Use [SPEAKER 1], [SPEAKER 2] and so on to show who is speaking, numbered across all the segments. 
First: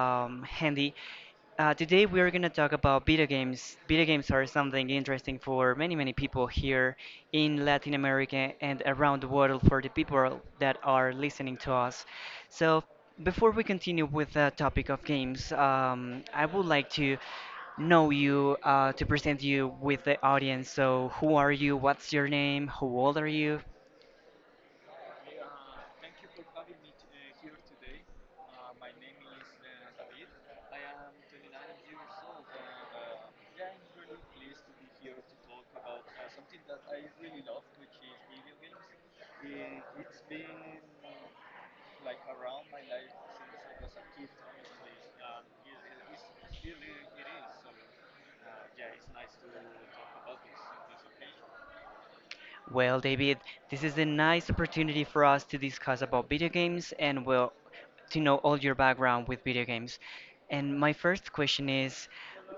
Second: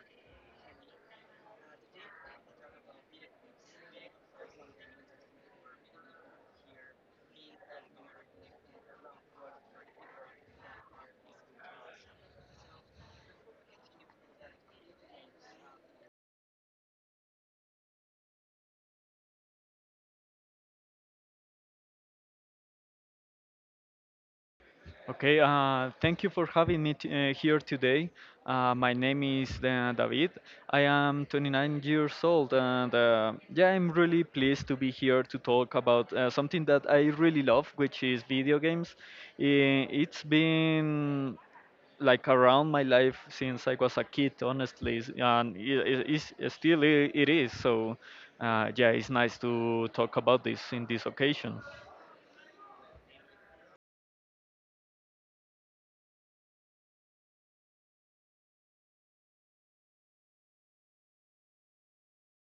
[SPEAKER 1] Handy. Today we are going to talk about video games. Video games are something interesting for many, many people here in Latin America and around the world for the people that are listening to us. So, before we continue with the topic of games, I would like to know you to present you with the audience. So, who are you? What's your name? How old are you?
[SPEAKER 2] Okay, thank you for having me here today. My name is David. I am 29 years old, and yeah, I'm really pleased to be here to talk about something that I really love, which is video games. It's been like around my life since I was a kid, honestly, and it is still it is. So, yeah, it's nice to talk about this in this occasion.
[SPEAKER 1] Well, David, this is a nice opportunity for us to discuss about video games and, well, to know all your background with video games. And my first question is,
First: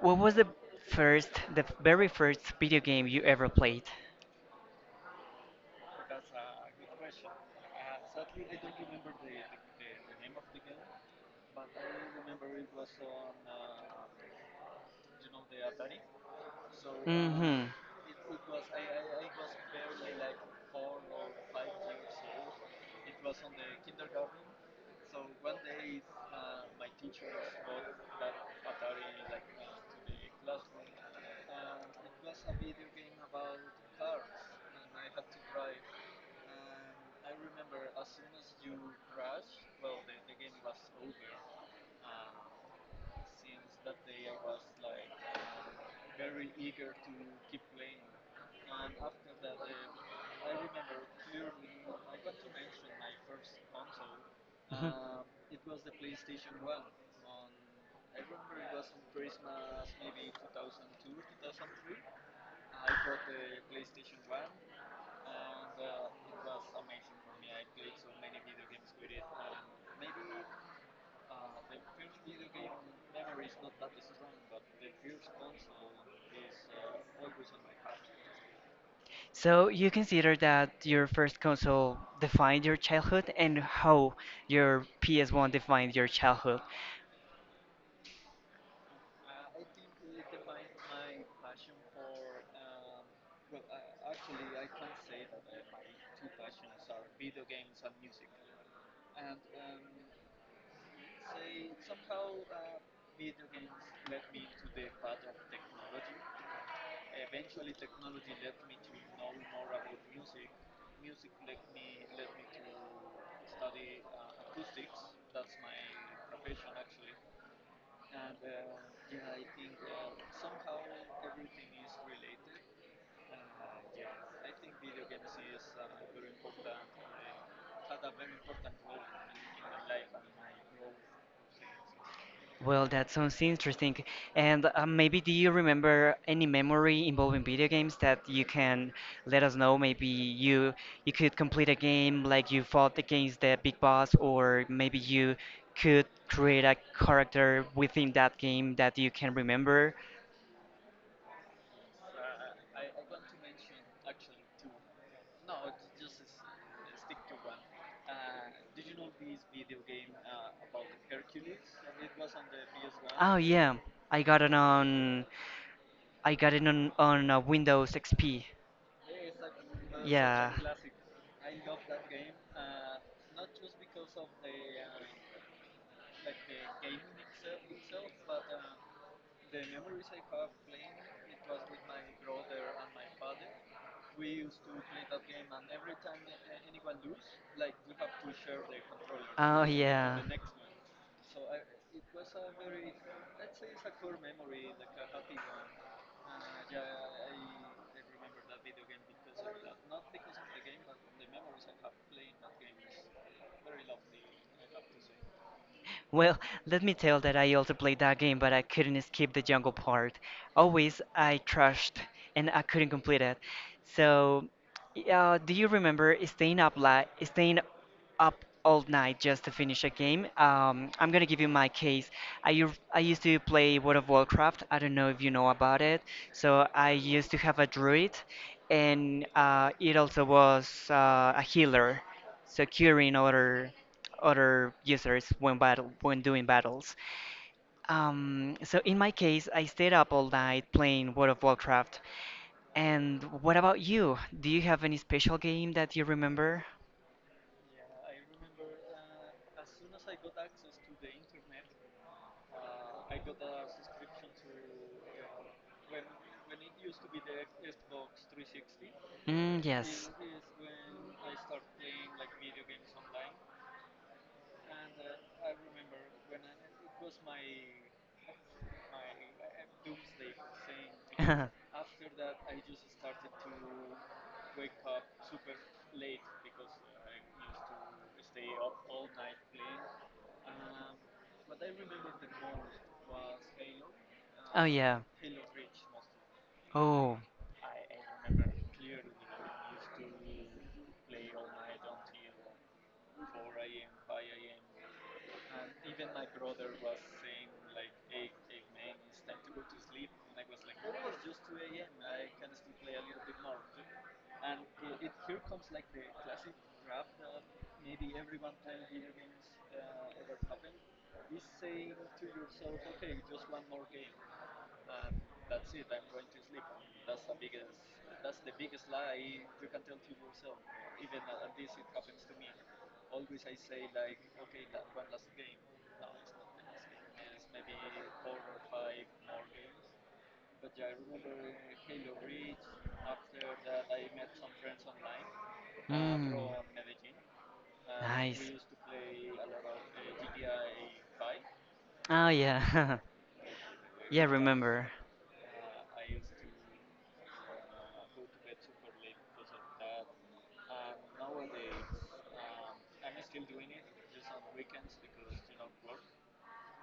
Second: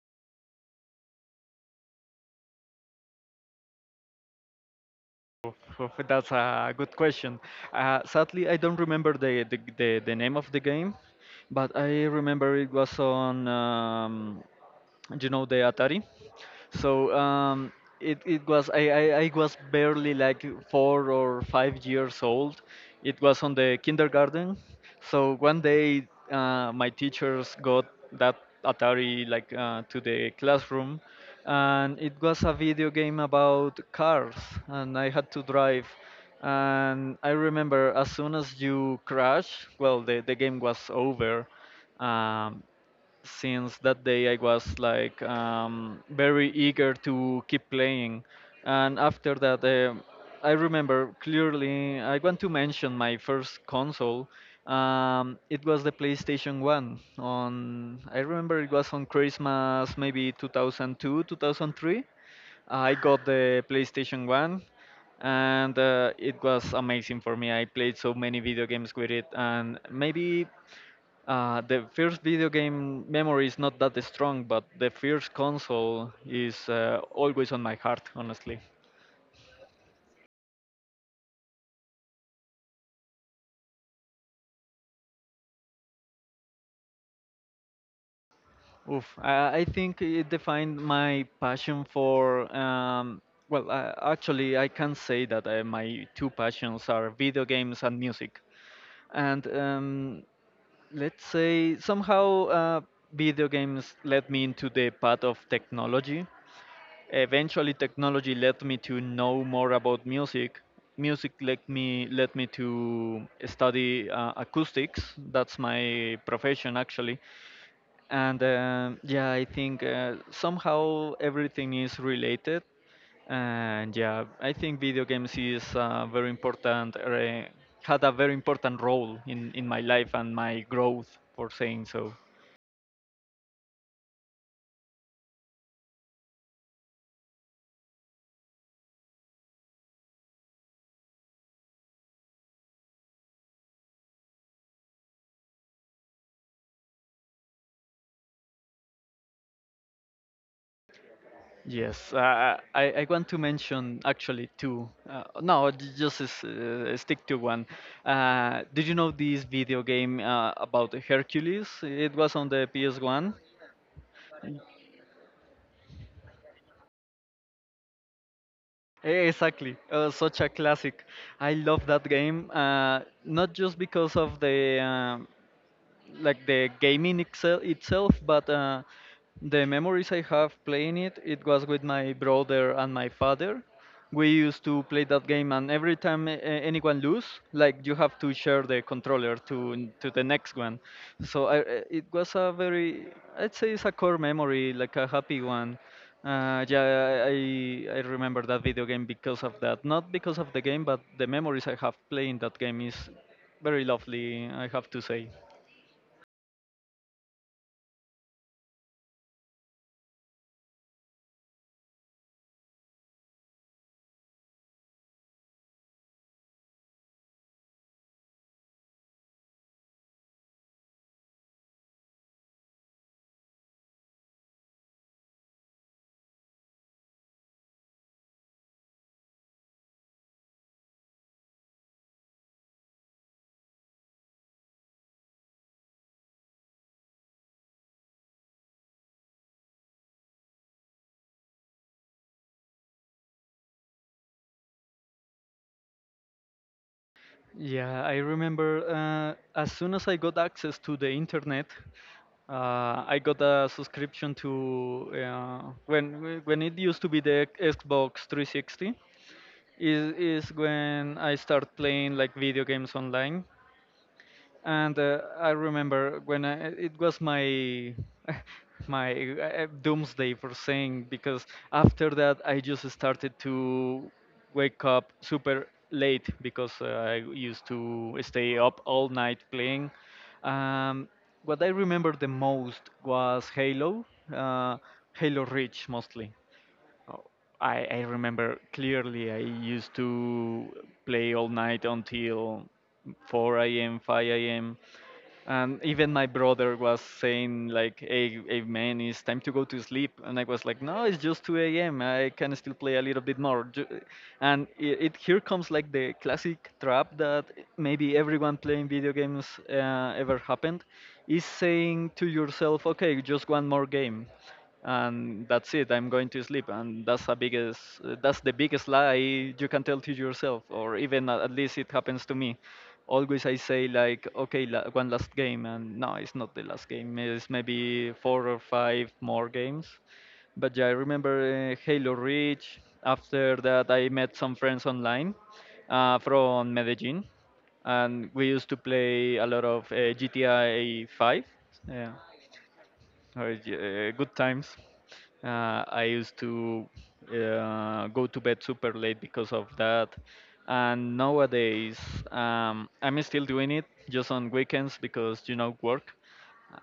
[SPEAKER 1] what was the first, the very first video game you ever played?
[SPEAKER 2] Oof, that's a good question. Sadly, I don't remember the name of the game, but I remember it was on. You know the Atari. So
[SPEAKER 1] Mm-hmm.
[SPEAKER 2] um, it, it was I was barely like four or five years old. It was on the kindergarten. So one day my teachers got that Atari like to the classroom, and it was a video game about cars, and I had to drive. And I remember as soon as you crash, well, the game was over. Um, since that day I was like very eager to keep playing. And after that, I remember clearly, I want to mention my first console. It was the PlayStation 1 on I remember it was on Christmas maybe 2002 2003 I got the PlayStation 1 and it was amazing for me. I played so many video games with it, and maybe the first video game memory is not that strong, but the first console is always on my heart, honestly.
[SPEAKER 1] So you consider that your first console defined your childhood and how your PS1 defined your childhood?
[SPEAKER 2] Oof, I think it defined my passion for. Well, actually, I can say that my two passions are video games and music. And let's say somehow video games led me into the path of technology. Eventually, technology led me to know more about music. Music led me to study acoustics. That's my profession actually. And yeah, I think somehow everything is related. And yeah, I think video games is very important. Had a very important role in my life and my growth, for saying so.
[SPEAKER 1] Well, that sounds interesting. And maybe do you remember any memory involving video games that you can let us know? Maybe you could complete a game like you fought against the big boss, or maybe you could create a character within that game that you can remember.
[SPEAKER 2] Yes, I want to mention actually two. No, just stick to one. Did you know this video game about Hercules? It was on the PS1.
[SPEAKER 1] Oh yeah, I got it on I got it on Windows XP.
[SPEAKER 2] Exactly, such a
[SPEAKER 1] Yeah.
[SPEAKER 2] classic. I love that game, not just because of the like the gaming itself but the memories I have playing it. It was with my brother and my father. We used to play that game, and every time anyone lose, like you have to share the controller to
[SPEAKER 1] Oh
[SPEAKER 2] to
[SPEAKER 1] yeah.
[SPEAKER 2] the next one. So it was a very, I'd say it's a core memory, like a happy one. Yeah, I remember that video game because of that, not because of the game, but the memories I have playing that game is very lovely, I have to say.
[SPEAKER 1] Well, let me tell that I also played that game, but I couldn't skip the jungle part. Always I trashed and I couldn't complete it. So, do you remember staying up late, staying up all night just to finish a game? I'm gonna give you my case. I used to play World of Warcraft. I don't know if you know about it. So I used to have a druid, and it also was a healer securing other users when battle when doing battles. So in my case, I stayed up all night playing World of Warcraft. And what about you? Do you have any special game that you remember?
[SPEAKER 2] Yeah, I remember as soon as I got access to the internet, I got a subscription to uh, when it used to be the Xbox 360
[SPEAKER 1] Mm, yes.
[SPEAKER 2] is when I start playing like video games online. And I remember when I, it was my my doomsday for saying, because after that I just started to wake up super late because I used to stay up all night playing. Um, what I remember the most was Halo,
[SPEAKER 1] Oh
[SPEAKER 2] uh,
[SPEAKER 1] yeah.
[SPEAKER 2] Halo Reach mostly.
[SPEAKER 1] Oh.
[SPEAKER 2] Oh, I remember clearly I used to play all night until 4 a.m., 5 a.m. And even my brother was saying like, hey, hey man, it's time to go to sleep. And I was like, no, it's just 2 a.m. I can still play a little bit more. And it here comes like the classic trap that maybe everyone playing video games ever happened, is saying to yourself, okay, just one more game and that's it, I'm going to sleep. And that's a biggest that's the biggest lie you can tell to yourself, or even at least it happens to me. Always I say like, okay, one last game, and no, it's not the last game, it's maybe four or five more games. But yeah, I remember Halo Reach. After that I met some friends online
[SPEAKER 1] Mm.
[SPEAKER 2] from Medellin, and we
[SPEAKER 1] Nice.
[SPEAKER 2] used to play a lot of GTA 5, yeah.
[SPEAKER 1] Oh yeah,
[SPEAKER 2] Oh, yeah,
[SPEAKER 1] yeah.
[SPEAKER 2] good times.
[SPEAKER 1] Remember?
[SPEAKER 2] I used to go to bed super late because of that. And nowadays, I'm still doing it just on weekends because, you know, work.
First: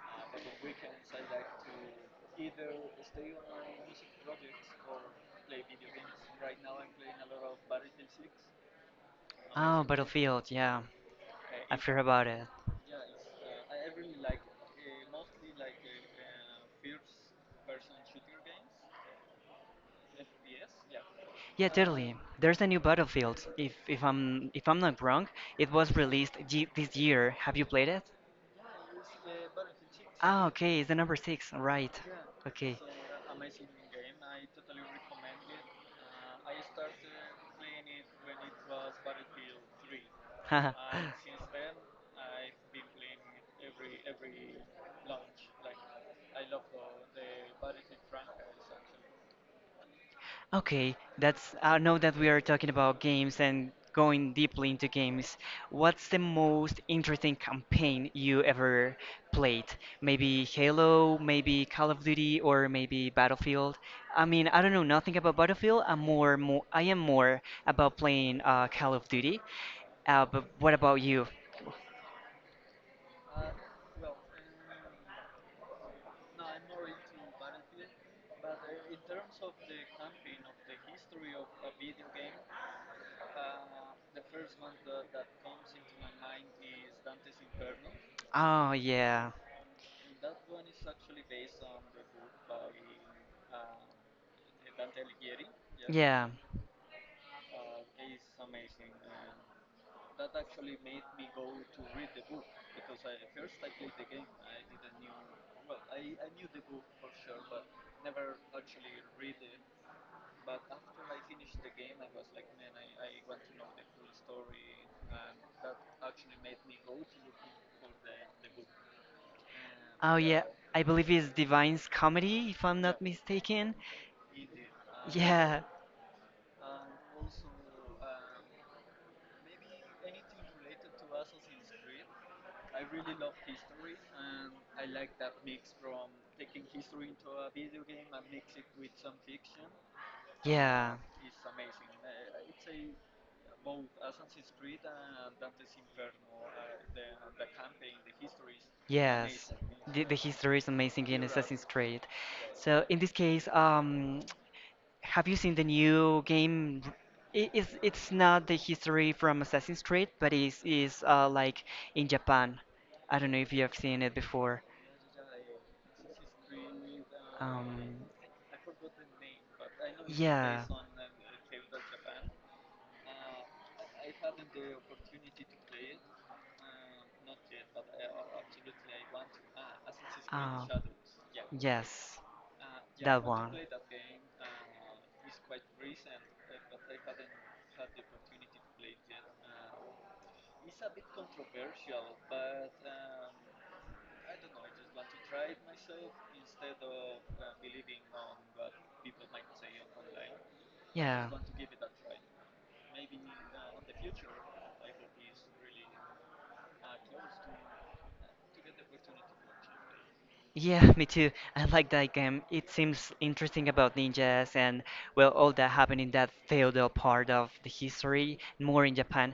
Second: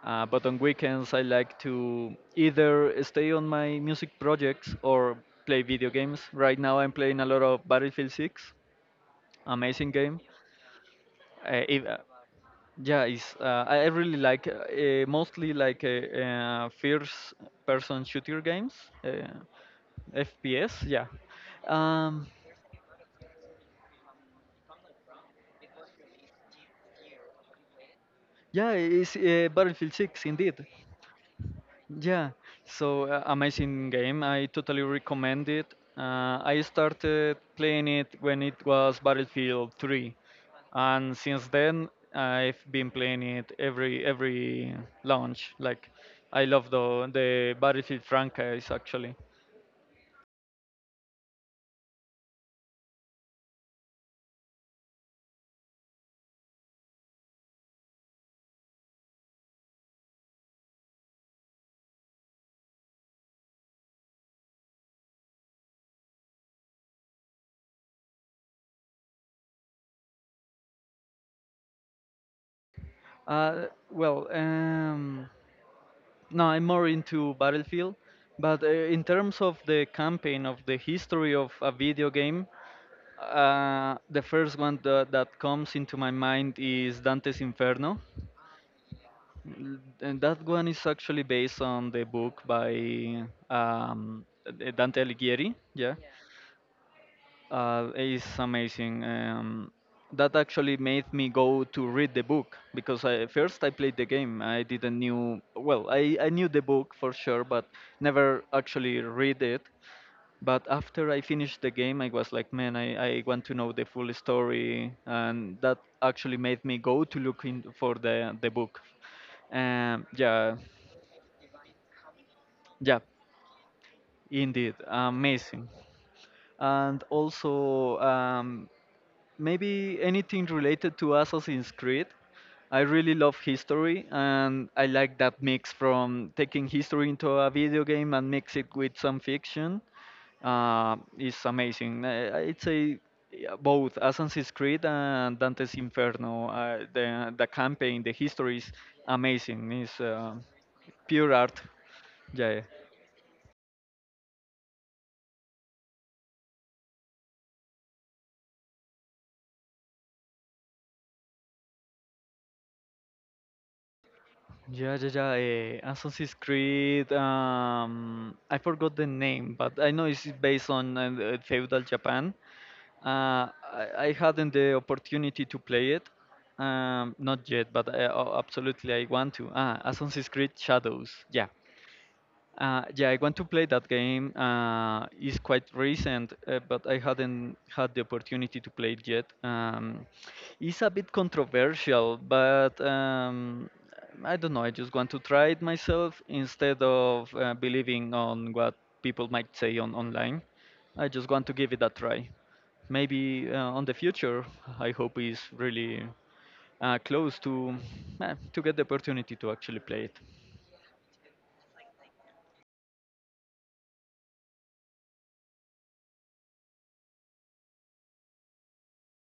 [SPEAKER 2] But on weekends, I like to either stay on my music projects or play video games. Right now, I'm playing a lot of Battlefield 6,
[SPEAKER 1] Oh,
[SPEAKER 2] amazing game.
[SPEAKER 1] Battlefield. Yeah, I
[SPEAKER 2] If,
[SPEAKER 1] forgot about it.
[SPEAKER 2] yeah, it's, I really like mostly like first-person shooter games, uh, FPS. Yeah,
[SPEAKER 1] Yeah, totally.
[SPEAKER 2] um,
[SPEAKER 1] There's a new Battlefield. If I'm not wrong, it was released this year. Have you played it?
[SPEAKER 2] yeah, it's Battlefield 6
[SPEAKER 1] Ah,
[SPEAKER 2] indeed.
[SPEAKER 1] okay. It's the number six, right?
[SPEAKER 2] Yeah,
[SPEAKER 1] Okay.
[SPEAKER 2] so amazing game. I totally recommend it. I started playing it when it was Battlefield 3, and since then I've been playing it every launch. Like, I love the Battlefield franchise actually.
[SPEAKER 1] Okay, that's I know that we are talking about games and going deeply into games. What's the most interesting campaign you ever played? Maybe Halo, maybe Call of Duty, or maybe Battlefield. I mean, I don't know nothing about Battlefield. I am more about playing Call of Duty. But what about you?
[SPEAKER 2] Uh, well, no, I'm more into Battlefield, but in terms of the campaign of the history of a video game, the first one that comes into my mind is Dante's Inferno.
[SPEAKER 1] Oh yeah.
[SPEAKER 2] And that one is actually based on the book by Dante Alighieri. Yeah.
[SPEAKER 1] Yeah. And
[SPEAKER 2] It's amazing. That actually made me go to read the book, because I, first I played the game. I didn't knew well. I knew the book for sure, but never actually read it. But after I finished the game, I was like, man, I want to know the full story, and that actually made me go to look in for the book.
[SPEAKER 1] oh yeah,
[SPEAKER 2] Yeah,
[SPEAKER 1] I believe it's Divine's comedy, if I'm, yeah,
[SPEAKER 2] yeah,
[SPEAKER 1] not mistaken.
[SPEAKER 2] indeed,
[SPEAKER 1] Yeah,
[SPEAKER 2] amazing. And also maybe anything related to Assassin's Creed. I really love history, and I like that mix from taking history into a video game and mix it with some fiction.
[SPEAKER 1] yeah,
[SPEAKER 2] It's amazing. I, I'd say yeah, both Assassin's Creed and Dante's Inferno. The campaign, the history is
[SPEAKER 1] yes.
[SPEAKER 2] amazing.
[SPEAKER 1] The,
[SPEAKER 2] It's
[SPEAKER 1] amazing. the history is amazing in
[SPEAKER 2] pure art.
[SPEAKER 1] Assassin's Creed.
[SPEAKER 2] Yeah. Yeah.
[SPEAKER 1] Yeah, so in this case, have you seen the new game? It's not the history from Assassin's Creed, but it's is like in Japan. I don't know if you have seen it before.
[SPEAKER 2] Yeah, yeah, yeah. Assassin's Creed.
[SPEAKER 1] Um,
[SPEAKER 2] I forgot the name, but I know it's
[SPEAKER 1] yeah,
[SPEAKER 2] based on feudal Japan. I hadn't the opportunity to play it, not yet, but I, oh, absolutely I want to. Ah, Assassin's Creed Shadows. Yeah,
[SPEAKER 1] yes.
[SPEAKER 2] yeah, I want to play that game. It's quite recent, but I hadn't had the opportunity to play it yet. It's a bit controversial, but I don't know. I just want to try it myself instead of believing on what people might say on online. I just want to give it a try. Maybe on the future, I hope it's really close to get the opportunity to actually play it.
[SPEAKER 1] Yeah, me too. I like that game. It seems interesting about ninjas and, well, all that happened in that feudal part of the history, more in Japan.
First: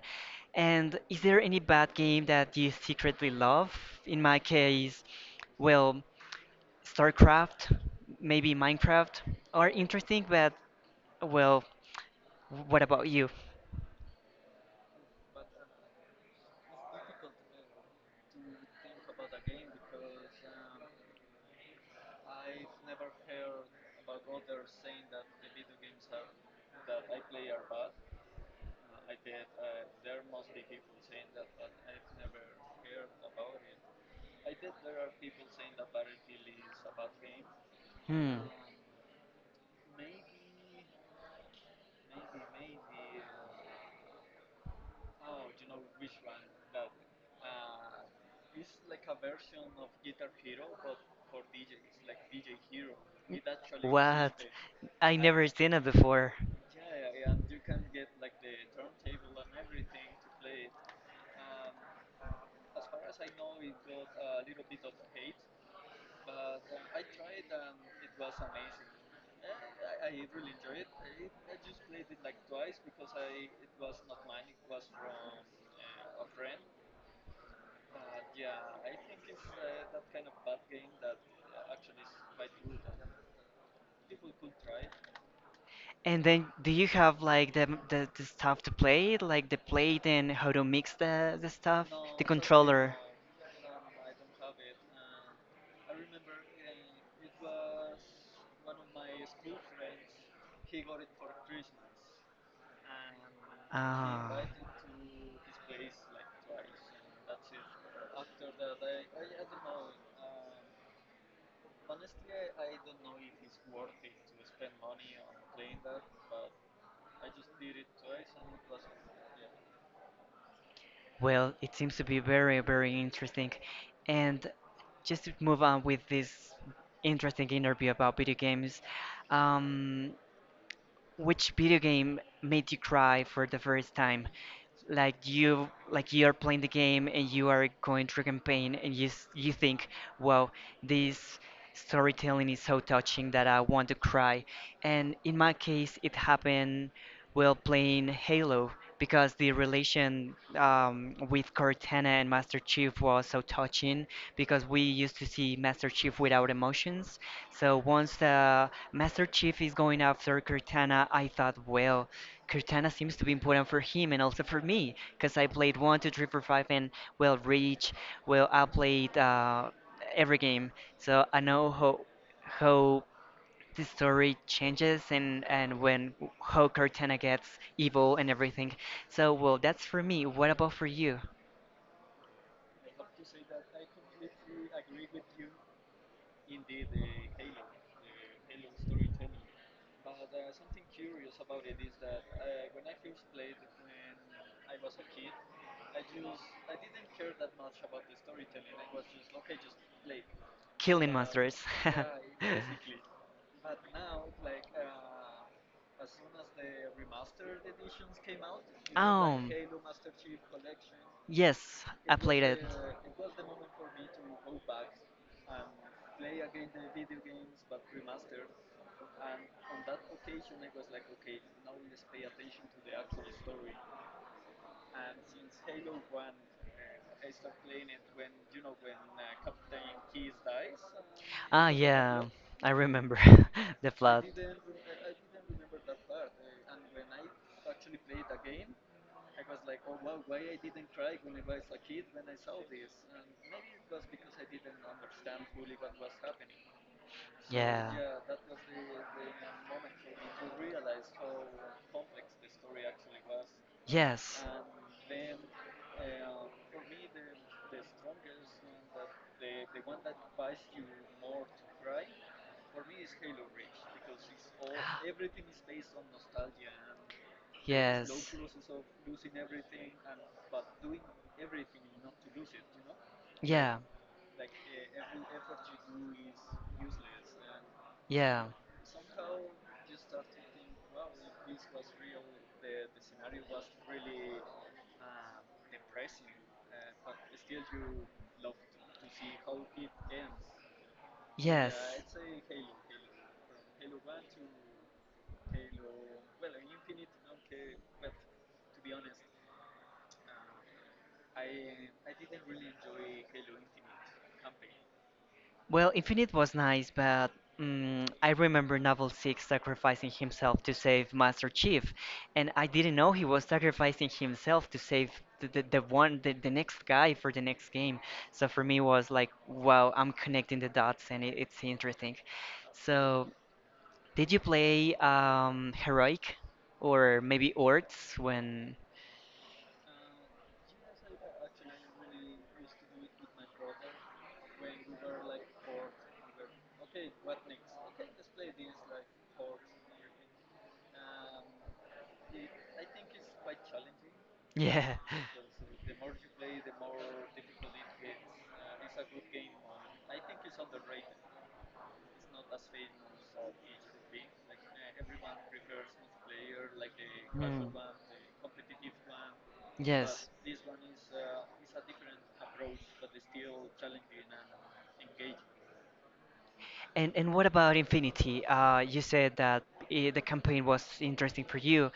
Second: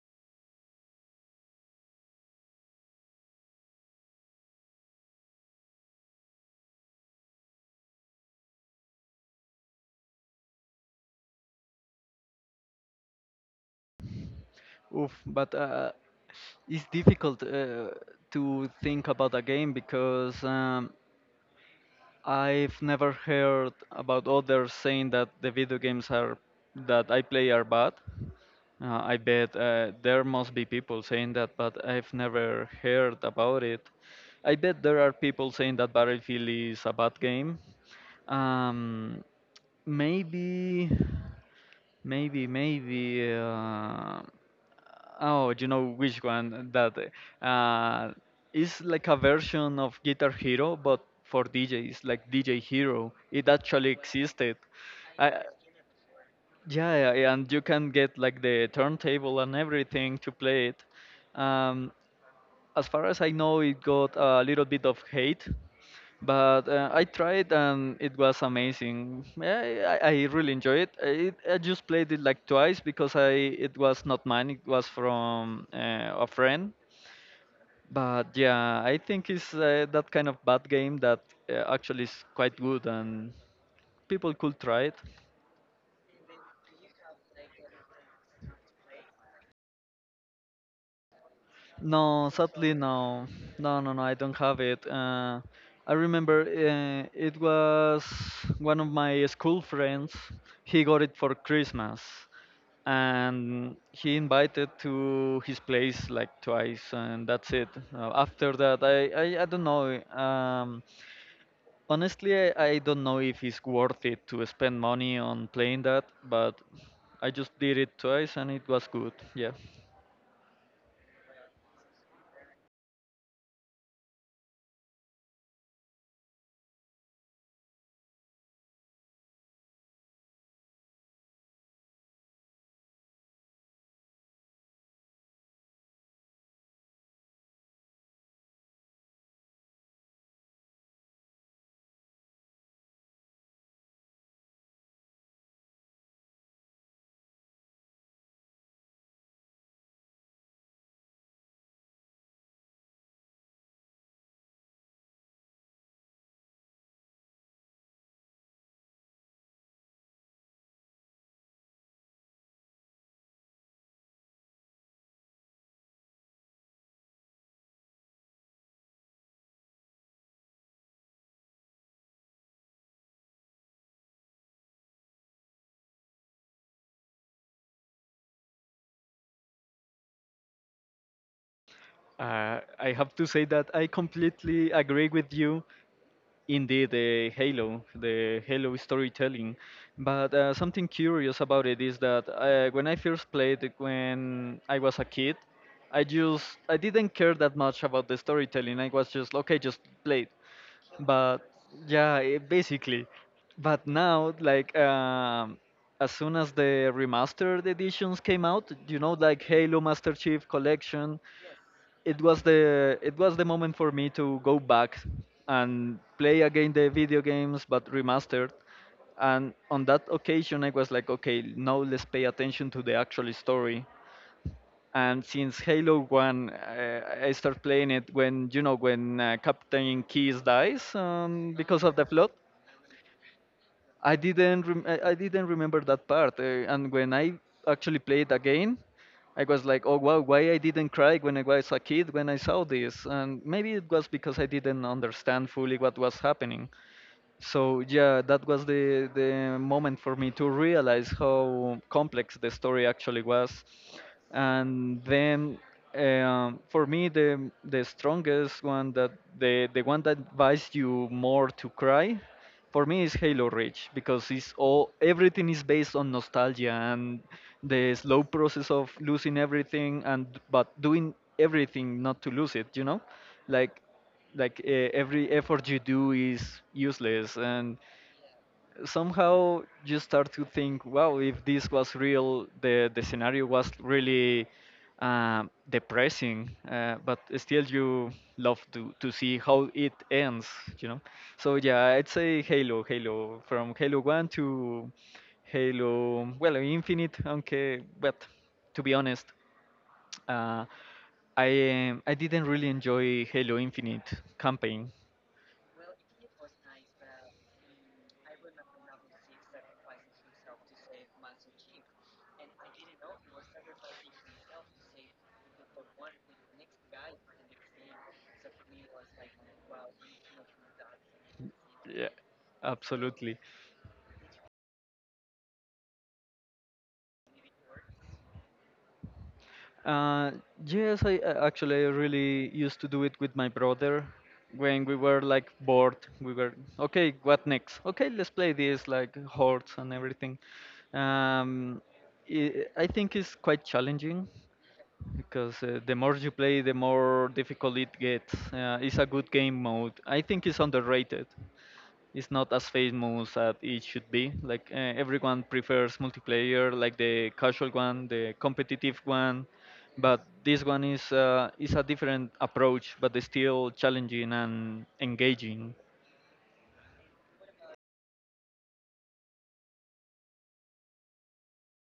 [SPEAKER 1] And is there any bad game that you secretly love? In my case, well, StarCraft, maybe Minecraft are interesting, but, well, what about you?
[SPEAKER 2] Oof, but it's difficult to think about a game because I've never heard about others saying that the video games are that I play are bad. I bet there must be people saying that, but I've never heard about it. I bet there are people saying that Battlefield is a bad game.
[SPEAKER 1] Hmm.
[SPEAKER 2] Um, maybe, maybe, maybe. Oh, you know which one that uh, is like a version of Guitar Hero, but for DJs, like DJ Hero. It actually
[SPEAKER 1] What?
[SPEAKER 2] existed.
[SPEAKER 1] I
[SPEAKER 2] I,
[SPEAKER 1] never seen it before.
[SPEAKER 2] yeah, yeah, yeah, and you can get like the turntable and everything to play it. Um, as far as I know, it got a little bit of hate, but I tried and it was amazing. Yeah, I really enjoyed it. I just played it like twice because I it was not mine. It was from a friend. But yeah, I think it's that kind of bad game that actually is quite good and people could try it.
[SPEAKER 1] And then, do you have like the stuff to play it, like the plate and how to mix the stuff, the
[SPEAKER 2] No, sadly,
[SPEAKER 1] controller?
[SPEAKER 2] no. No, no, no, I don't have it. I remember it was one of my school friends. He got it for Christmas and he
[SPEAKER 1] Ah.
[SPEAKER 2] invited to his place like twice and that's it. After that, I don't know. Honestly, I don't know if it's worth it to spend money on playing that, but I just did it twice and it was good. Yeah.
[SPEAKER 1] Well, it seems to be very, very interesting. And just to move on with this interesting interview about video games, um, which video game made you cry for the first time? Like you are playing the game and you are going through campaign and you think, wow, this storytelling is so touching that I want to cry. And in my case, it happened will playing Halo because the relation with Cortana and Master Chief was so touching because we used to see Master Chief without emotions. So once Master Chief is going after Cortana, I thought, well, Cortana seems to be important for him and also for me because I played one, 2, 3, 4, 5, and, well, Reach. Well, I played every game. So I know how the story changes, and when how Cortana gets evil and everything. So, well, that's for me. What about for you?
[SPEAKER 2] I have to say that I completely agree with you. Indeed, the Halo storytelling. But something curious about it is that when I first played it when I was a kid, I didn't care that much about the storytelling. I was just okay, just play it.
[SPEAKER 1] Killing
[SPEAKER 2] But
[SPEAKER 1] monsters.
[SPEAKER 2] yeah, it, basically. But now, as soon as the remastered editions came out, you know, like
[SPEAKER 1] Um,
[SPEAKER 2] Halo Master Chief Collection,
[SPEAKER 1] yes, I played it.
[SPEAKER 2] it was the moment for me to go back and play again the video games but remastered. And on that occasion I was like, okay, now let's pay attention to the actual story. And since Halo 1, I started playing it when, you know, when Captain Keyes dies
[SPEAKER 1] Ah,
[SPEAKER 2] because of the
[SPEAKER 1] yeah,
[SPEAKER 2] flood.
[SPEAKER 1] I remember the
[SPEAKER 2] I
[SPEAKER 1] plot.
[SPEAKER 2] didn't rem- I I didn't remember that part, and when I actually played again, I was like, oh wow, why I didn't cry when I was a kid when I saw this, and maybe it was because I didn't understand fully what was happening. So
[SPEAKER 1] Yeah.
[SPEAKER 2] yeah, that was the moment for me to realize how complex the story actually was.
[SPEAKER 1] Yes.
[SPEAKER 2] And then for me the strongest one, that the one that buys you more to cry, for me is Halo Reach, because it's all, everything is based on nostalgia and the
[SPEAKER 1] Yes.
[SPEAKER 2] slow process of losing everything, and but doing everything not to lose it, you know,
[SPEAKER 1] Yeah,
[SPEAKER 2] like every effort you do is useless, and
[SPEAKER 1] yeah,
[SPEAKER 2] somehow you start to think, wow, if this was real, the scenario was really depressing, but still you love to see how it ends, you know. So
[SPEAKER 1] yes.
[SPEAKER 2] yeah, I'd say Halo from Halo 1 to Halo, well, Infinite, okay, but to be honest, uh, I I didn't really enjoy Halo Infinite campaign.
[SPEAKER 1] Well, Infinite was nice, but, mm, I remember Novel 6 sacrificing himself to save Master Chief, and I didn't know he was sacrificing himself to save the next guy for the next game. So for me was like, wow, I'm connecting the dots and it's
[SPEAKER 2] Yeah,
[SPEAKER 1] interesting. So,
[SPEAKER 2] absolutely.
[SPEAKER 1] did you play Heroic or maybe Orcs when.
[SPEAKER 2] Uh, yes, I, actually I really used to do it with my brother when we were like bored. We were okay. What next? Okay, let's play this like hordes and everything. Um, I think it's quite challenging
[SPEAKER 1] Yeah.
[SPEAKER 2] because the more you play, the more difficult it gets. It's a good game mode. I think it's underrated. It's not as famous as it should be. Like everyone prefers multiplayer, like the
[SPEAKER 1] Hmm.
[SPEAKER 2] casual one, the competitive one, but
[SPEAKER 1] Yes.
[SPEAKER 2] this one is a different approach, but it's still challenging and engaging.
[SPEAKER 1] And what about Infinity? You said that I the campaign was interesting for you.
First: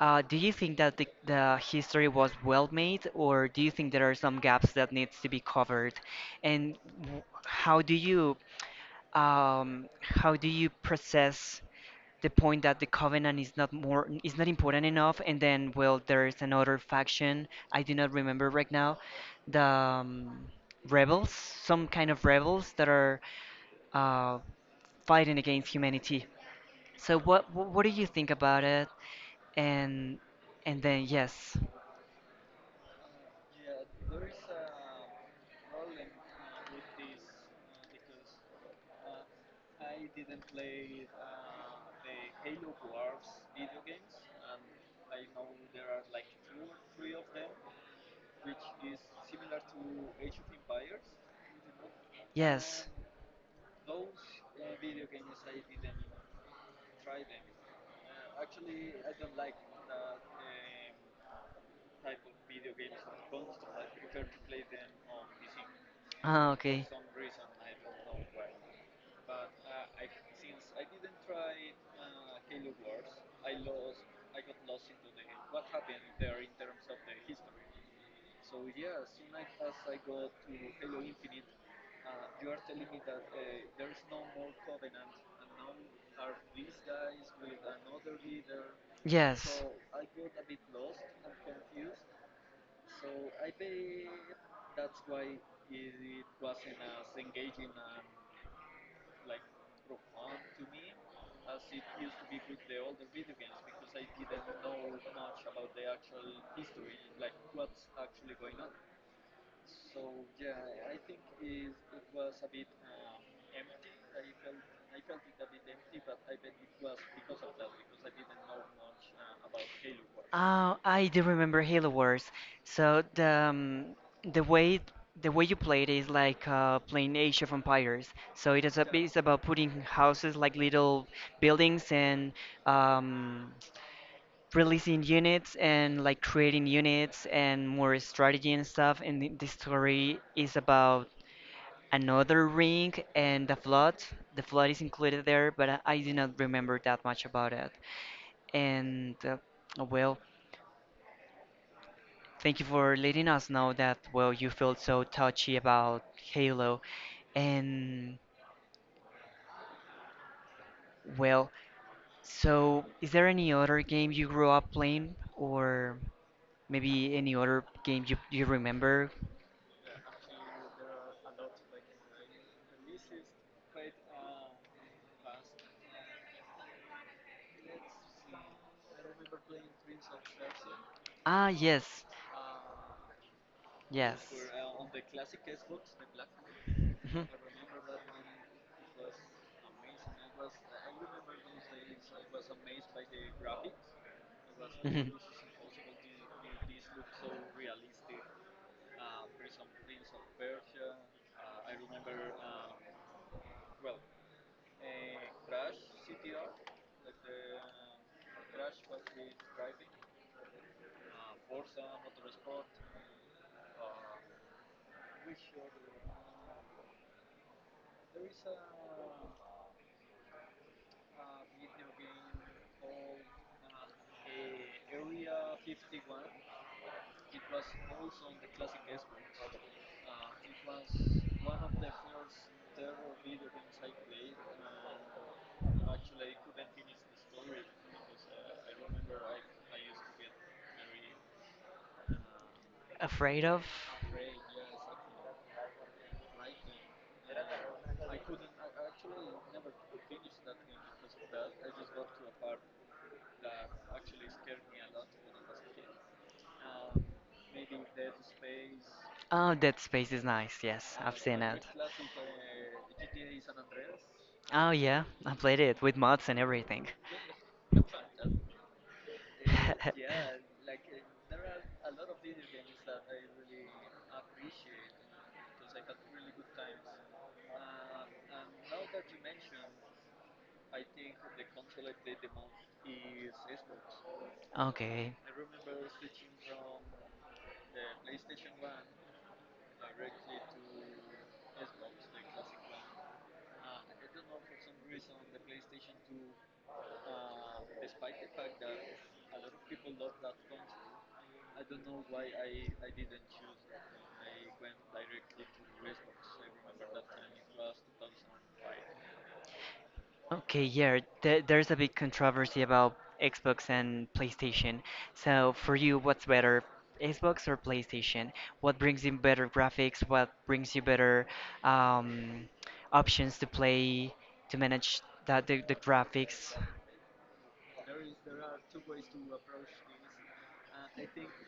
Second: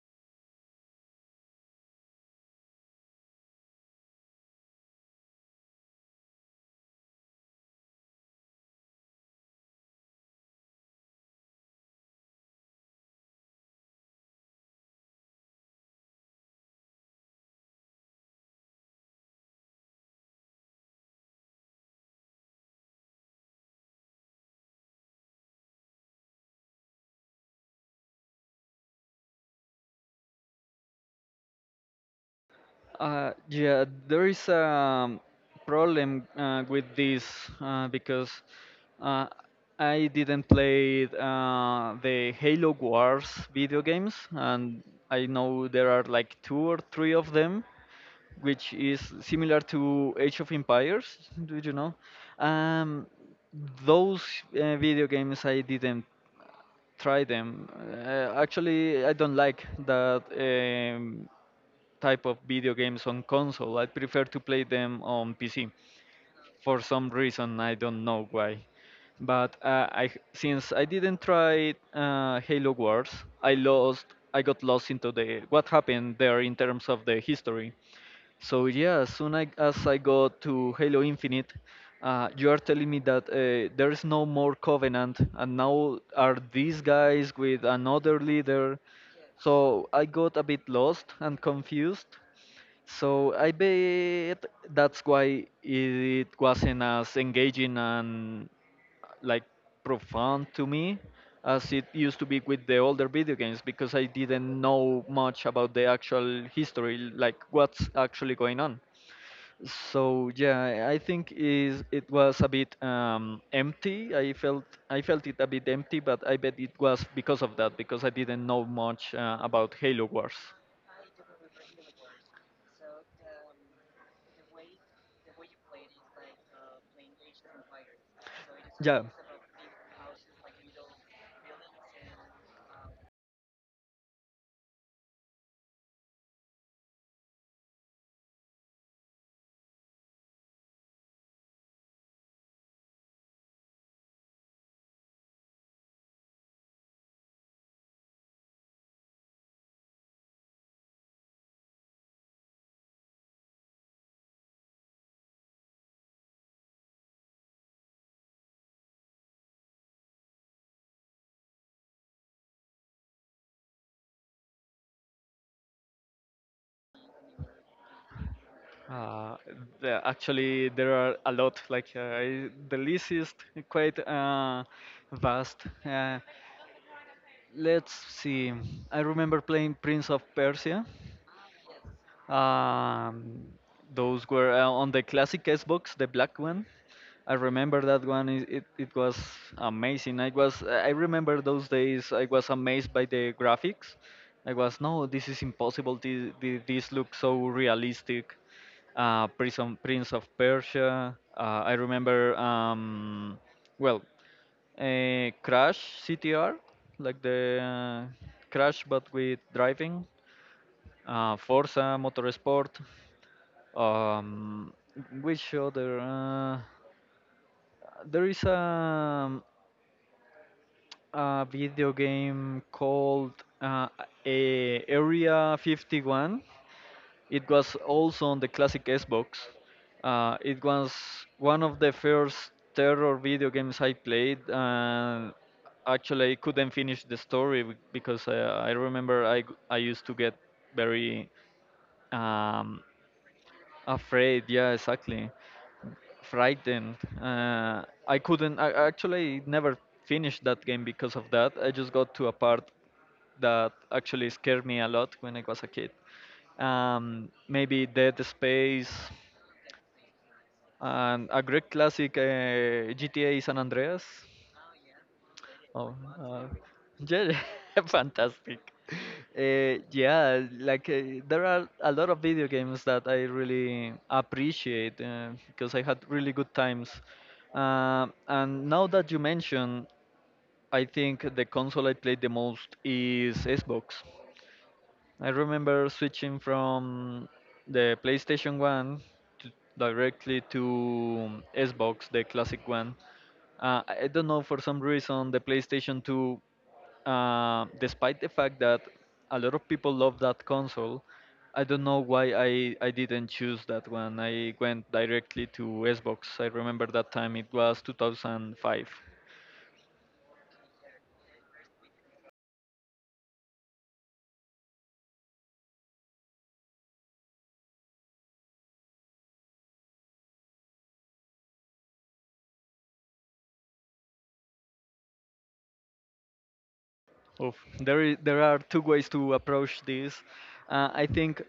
[SPEAKER 1] Do you think that the history was well made, or do you think there are some gaps that needs to be covered? And w- how do you how do you process the point that the covenant is not more is not important enough, and then, well, there is another faction. I do not remember right now the rebels, some kind of rebels that are uh, fighting against humanity. So what do you think about it? And and then, yes.
[SPEAKER 2] Yeah, there is a problem with this, because uh, I didn't play the Halo Wars video games, and I know there are like two or three of them, which is similar to Age of Empires. Do you know?
[SPEAKER 1] Yes.
[SPEAKER 2] Um, those video games I didn't try them. Actually, I don't like that type of video games on console. I prefer to play them on PC
[SPEAKER 1] Ah,
[SPEAKER 2] for
[SPEAKER 1] okay.
[SPEAKER 2] some reason, I don't know why. But I since I didn't try Halo Wars, I lost. I got lost into the what happened there in terms of the history. So yeah, as I go to Halo Infinite, you are telling me that there is no more Covenant, and now are these guys with another leader?
[SPEAKER 1] Yes.
[SPEAKER 2] So I got a bit lost and confused, so I bet that's why it wasn't as engaging and like profound to me as it used to be with the older video games, because I didn't know much about the actual history, like what's actually going on. So yeah, I think is it was a bit empty. I felt it a bit empty, but I bet it was because of that, because I didn't know much about Halo Wars.
[SPEAKER 1] Oh, I do remember Halo Wars. So the um, the way the way you play it is like playing Age of Empires. So
[SPEAKER 2] Yeah.
[SPEAKER 1] yeah, it's about putting houses like little buildings and um, releasing units and like creating units and more strategy and stuff. And the story is about another ring and the flood. The flood is included there, but I do not remember that much about it. And well, thank you for letting us know that, well, you felt so touchy about Halo. And, well, so is there any other game you grew up playing, or maybe any other game you remember?
[SPEAKER 2] Uh, the, actually, there are a lot. Like I- the list is quite vast. Let's see. I remember playing Prince of Persia.
[SPEAKER 1] Ah, yes.
[SPEAKER 2] Um,
[SPEAKER 1] Yes.
[SPEAKER 2] those were on the
[SPEAKER 1] Mhm.
[SPEAKER 2] classic Xbox, the black one.
[SPEAKER 1] Mhm.
[SPEAKER 2] I remember that one. It was amazing. I remember those days. I was amazed by the graphics. I was, no, this is impossible. This looks so realistic. Prince of Persia. I remember. Well. Crash CTR, like the Crash but with driving. Forza Motorsport. Um, which other? There is a video game called uh, a Area 51. It was also on the classic Xbox. It was one of the first terror video games I played, and actually I couldn't finish the story because I remember I used to get very um,
[SPEAKER 1] Afraid of?
[SPEAKER 2] afraid, yeah, exactly. Frightened. I couldn't. I actually never finished that game because of that. I just got to a part that actually scared me a lot when I was a kid. Maybe Dead Space,
[SPEAKER 1] Oh, Dead Space is nice. Yes, I've
[SPEAKER 2] and a
[SPEAKER 1] seen it.
[SPEAKER 2] great classic, GTA San Andreas.
[SPEAKER 1] Oh yeah, I played it
[SPEAKER 2] Oh,
[SPEAKER 1] with mods and everything.
[SPEAKER 2] yeah, yeah, fantastic. Yeah, like there are a lot of video games that I really appreciate because I had really good times. And now that you mention, I think the console I played the most is Xbox.
[SPEAKER 1] Okay.
[SPEAKER 2] I remember switching from the PlayStation 1 to directly to Xbox, the classic one. I don't know, for some reason, the PlayStation 2, despite the fact that a lot of people love that console, I don't know why I didn't choose that one. I went directly to Xbox. I remember that time it was 2005.
[SPEAKER 1] Okay, yeah, there's a big controversy about Xbox and PlayStation. So, for you, what's better, Xbox or PlayStation? What brings you better graphics? What brings you better um, options to play, to manage that the graphics?
[SPEAKER 2] Oof. There are two ways to approach this. I think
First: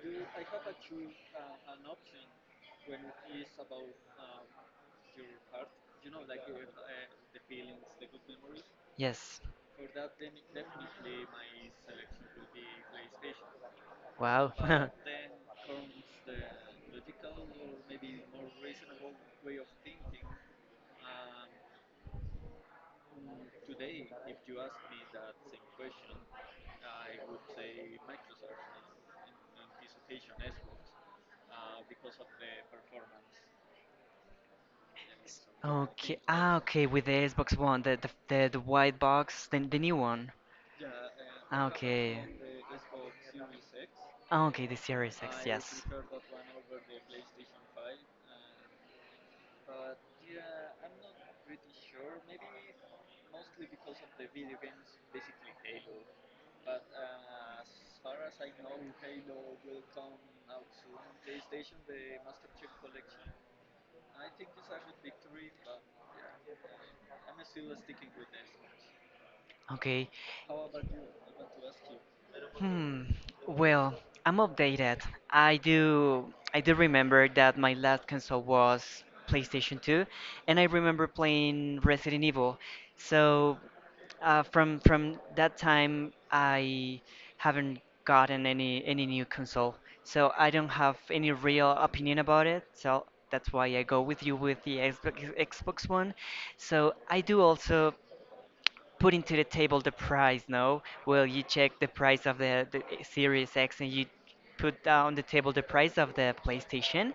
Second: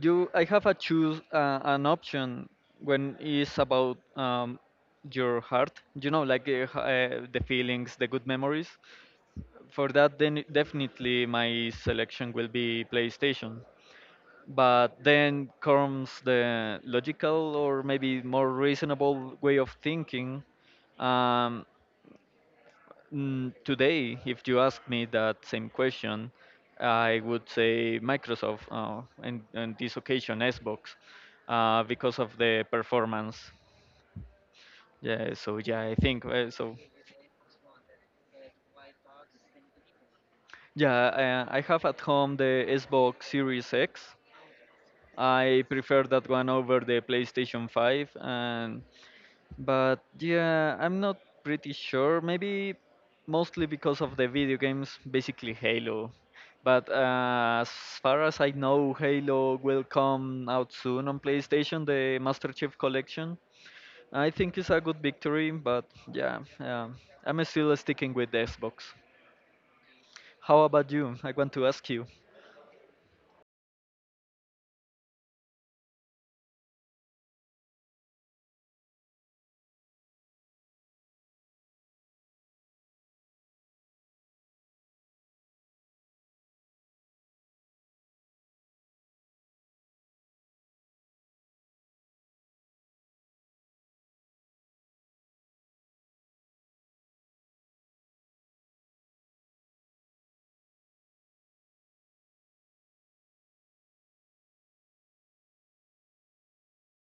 [SPEAKER 2] I have a choose an option when it's about your heart. You know, like the feelings, the good memories.
[SPEAKER 1] Yes.
[SPEAKER 2] For that, then definitely my selection will be PlayStation. But then comes the logical or maybe more reasonable way of thinking. Um, today, if you ask me that same question, I would say Microsoft, and on this occasion Xbox, because of the performance. Yeah, so yeah, I
[SPEAKER 1] Okay.
[SPEAKER 2] think
[SPEAKER 1] Ah,
[SPEAKER 2] so.
[SPEAKER 1] okay. With the Xbox One, the white box, the new one.
[SPEAKER 2] Yeah, I
[SPEAKER 1] Ah,
[SPEAKER 2] have at
[SPEAKER 1] okay.
[SPEAKER 2] home the Xbox Series X.
[SPEAKER 1] Ah, okay. The Series X.
[SPEAKER 2] I
[SPEAKER 1] Yes.
[SPEAKER 2] prefer that one over the PlayStation 5, and but yeah, I'm not pretty sure. Maybe mostly because of the video games, basically Halo. But as far as I know, Halo will come out soon on PlayStation, the Master Chief Collection. I think it's a good victory, but yeah, um, I'm still sticking with the Xbox.
[SPEAKER 1] Okay.
[SPEAKER 2] How about you? I want to ask you.
[SPEAKER 1] Hmm. Well, I'm updated. I do remember that my last console was PlayStation 2, and I remember playing Resident Evil. So, from that time, I haven't gotten any new console, so I don't have any real opinion about it. So that's why I go with you with the Xbox One. So I do also putting to the table the price. No, well, you check the price of the Series X, and you put down the table the price of the PlayStation,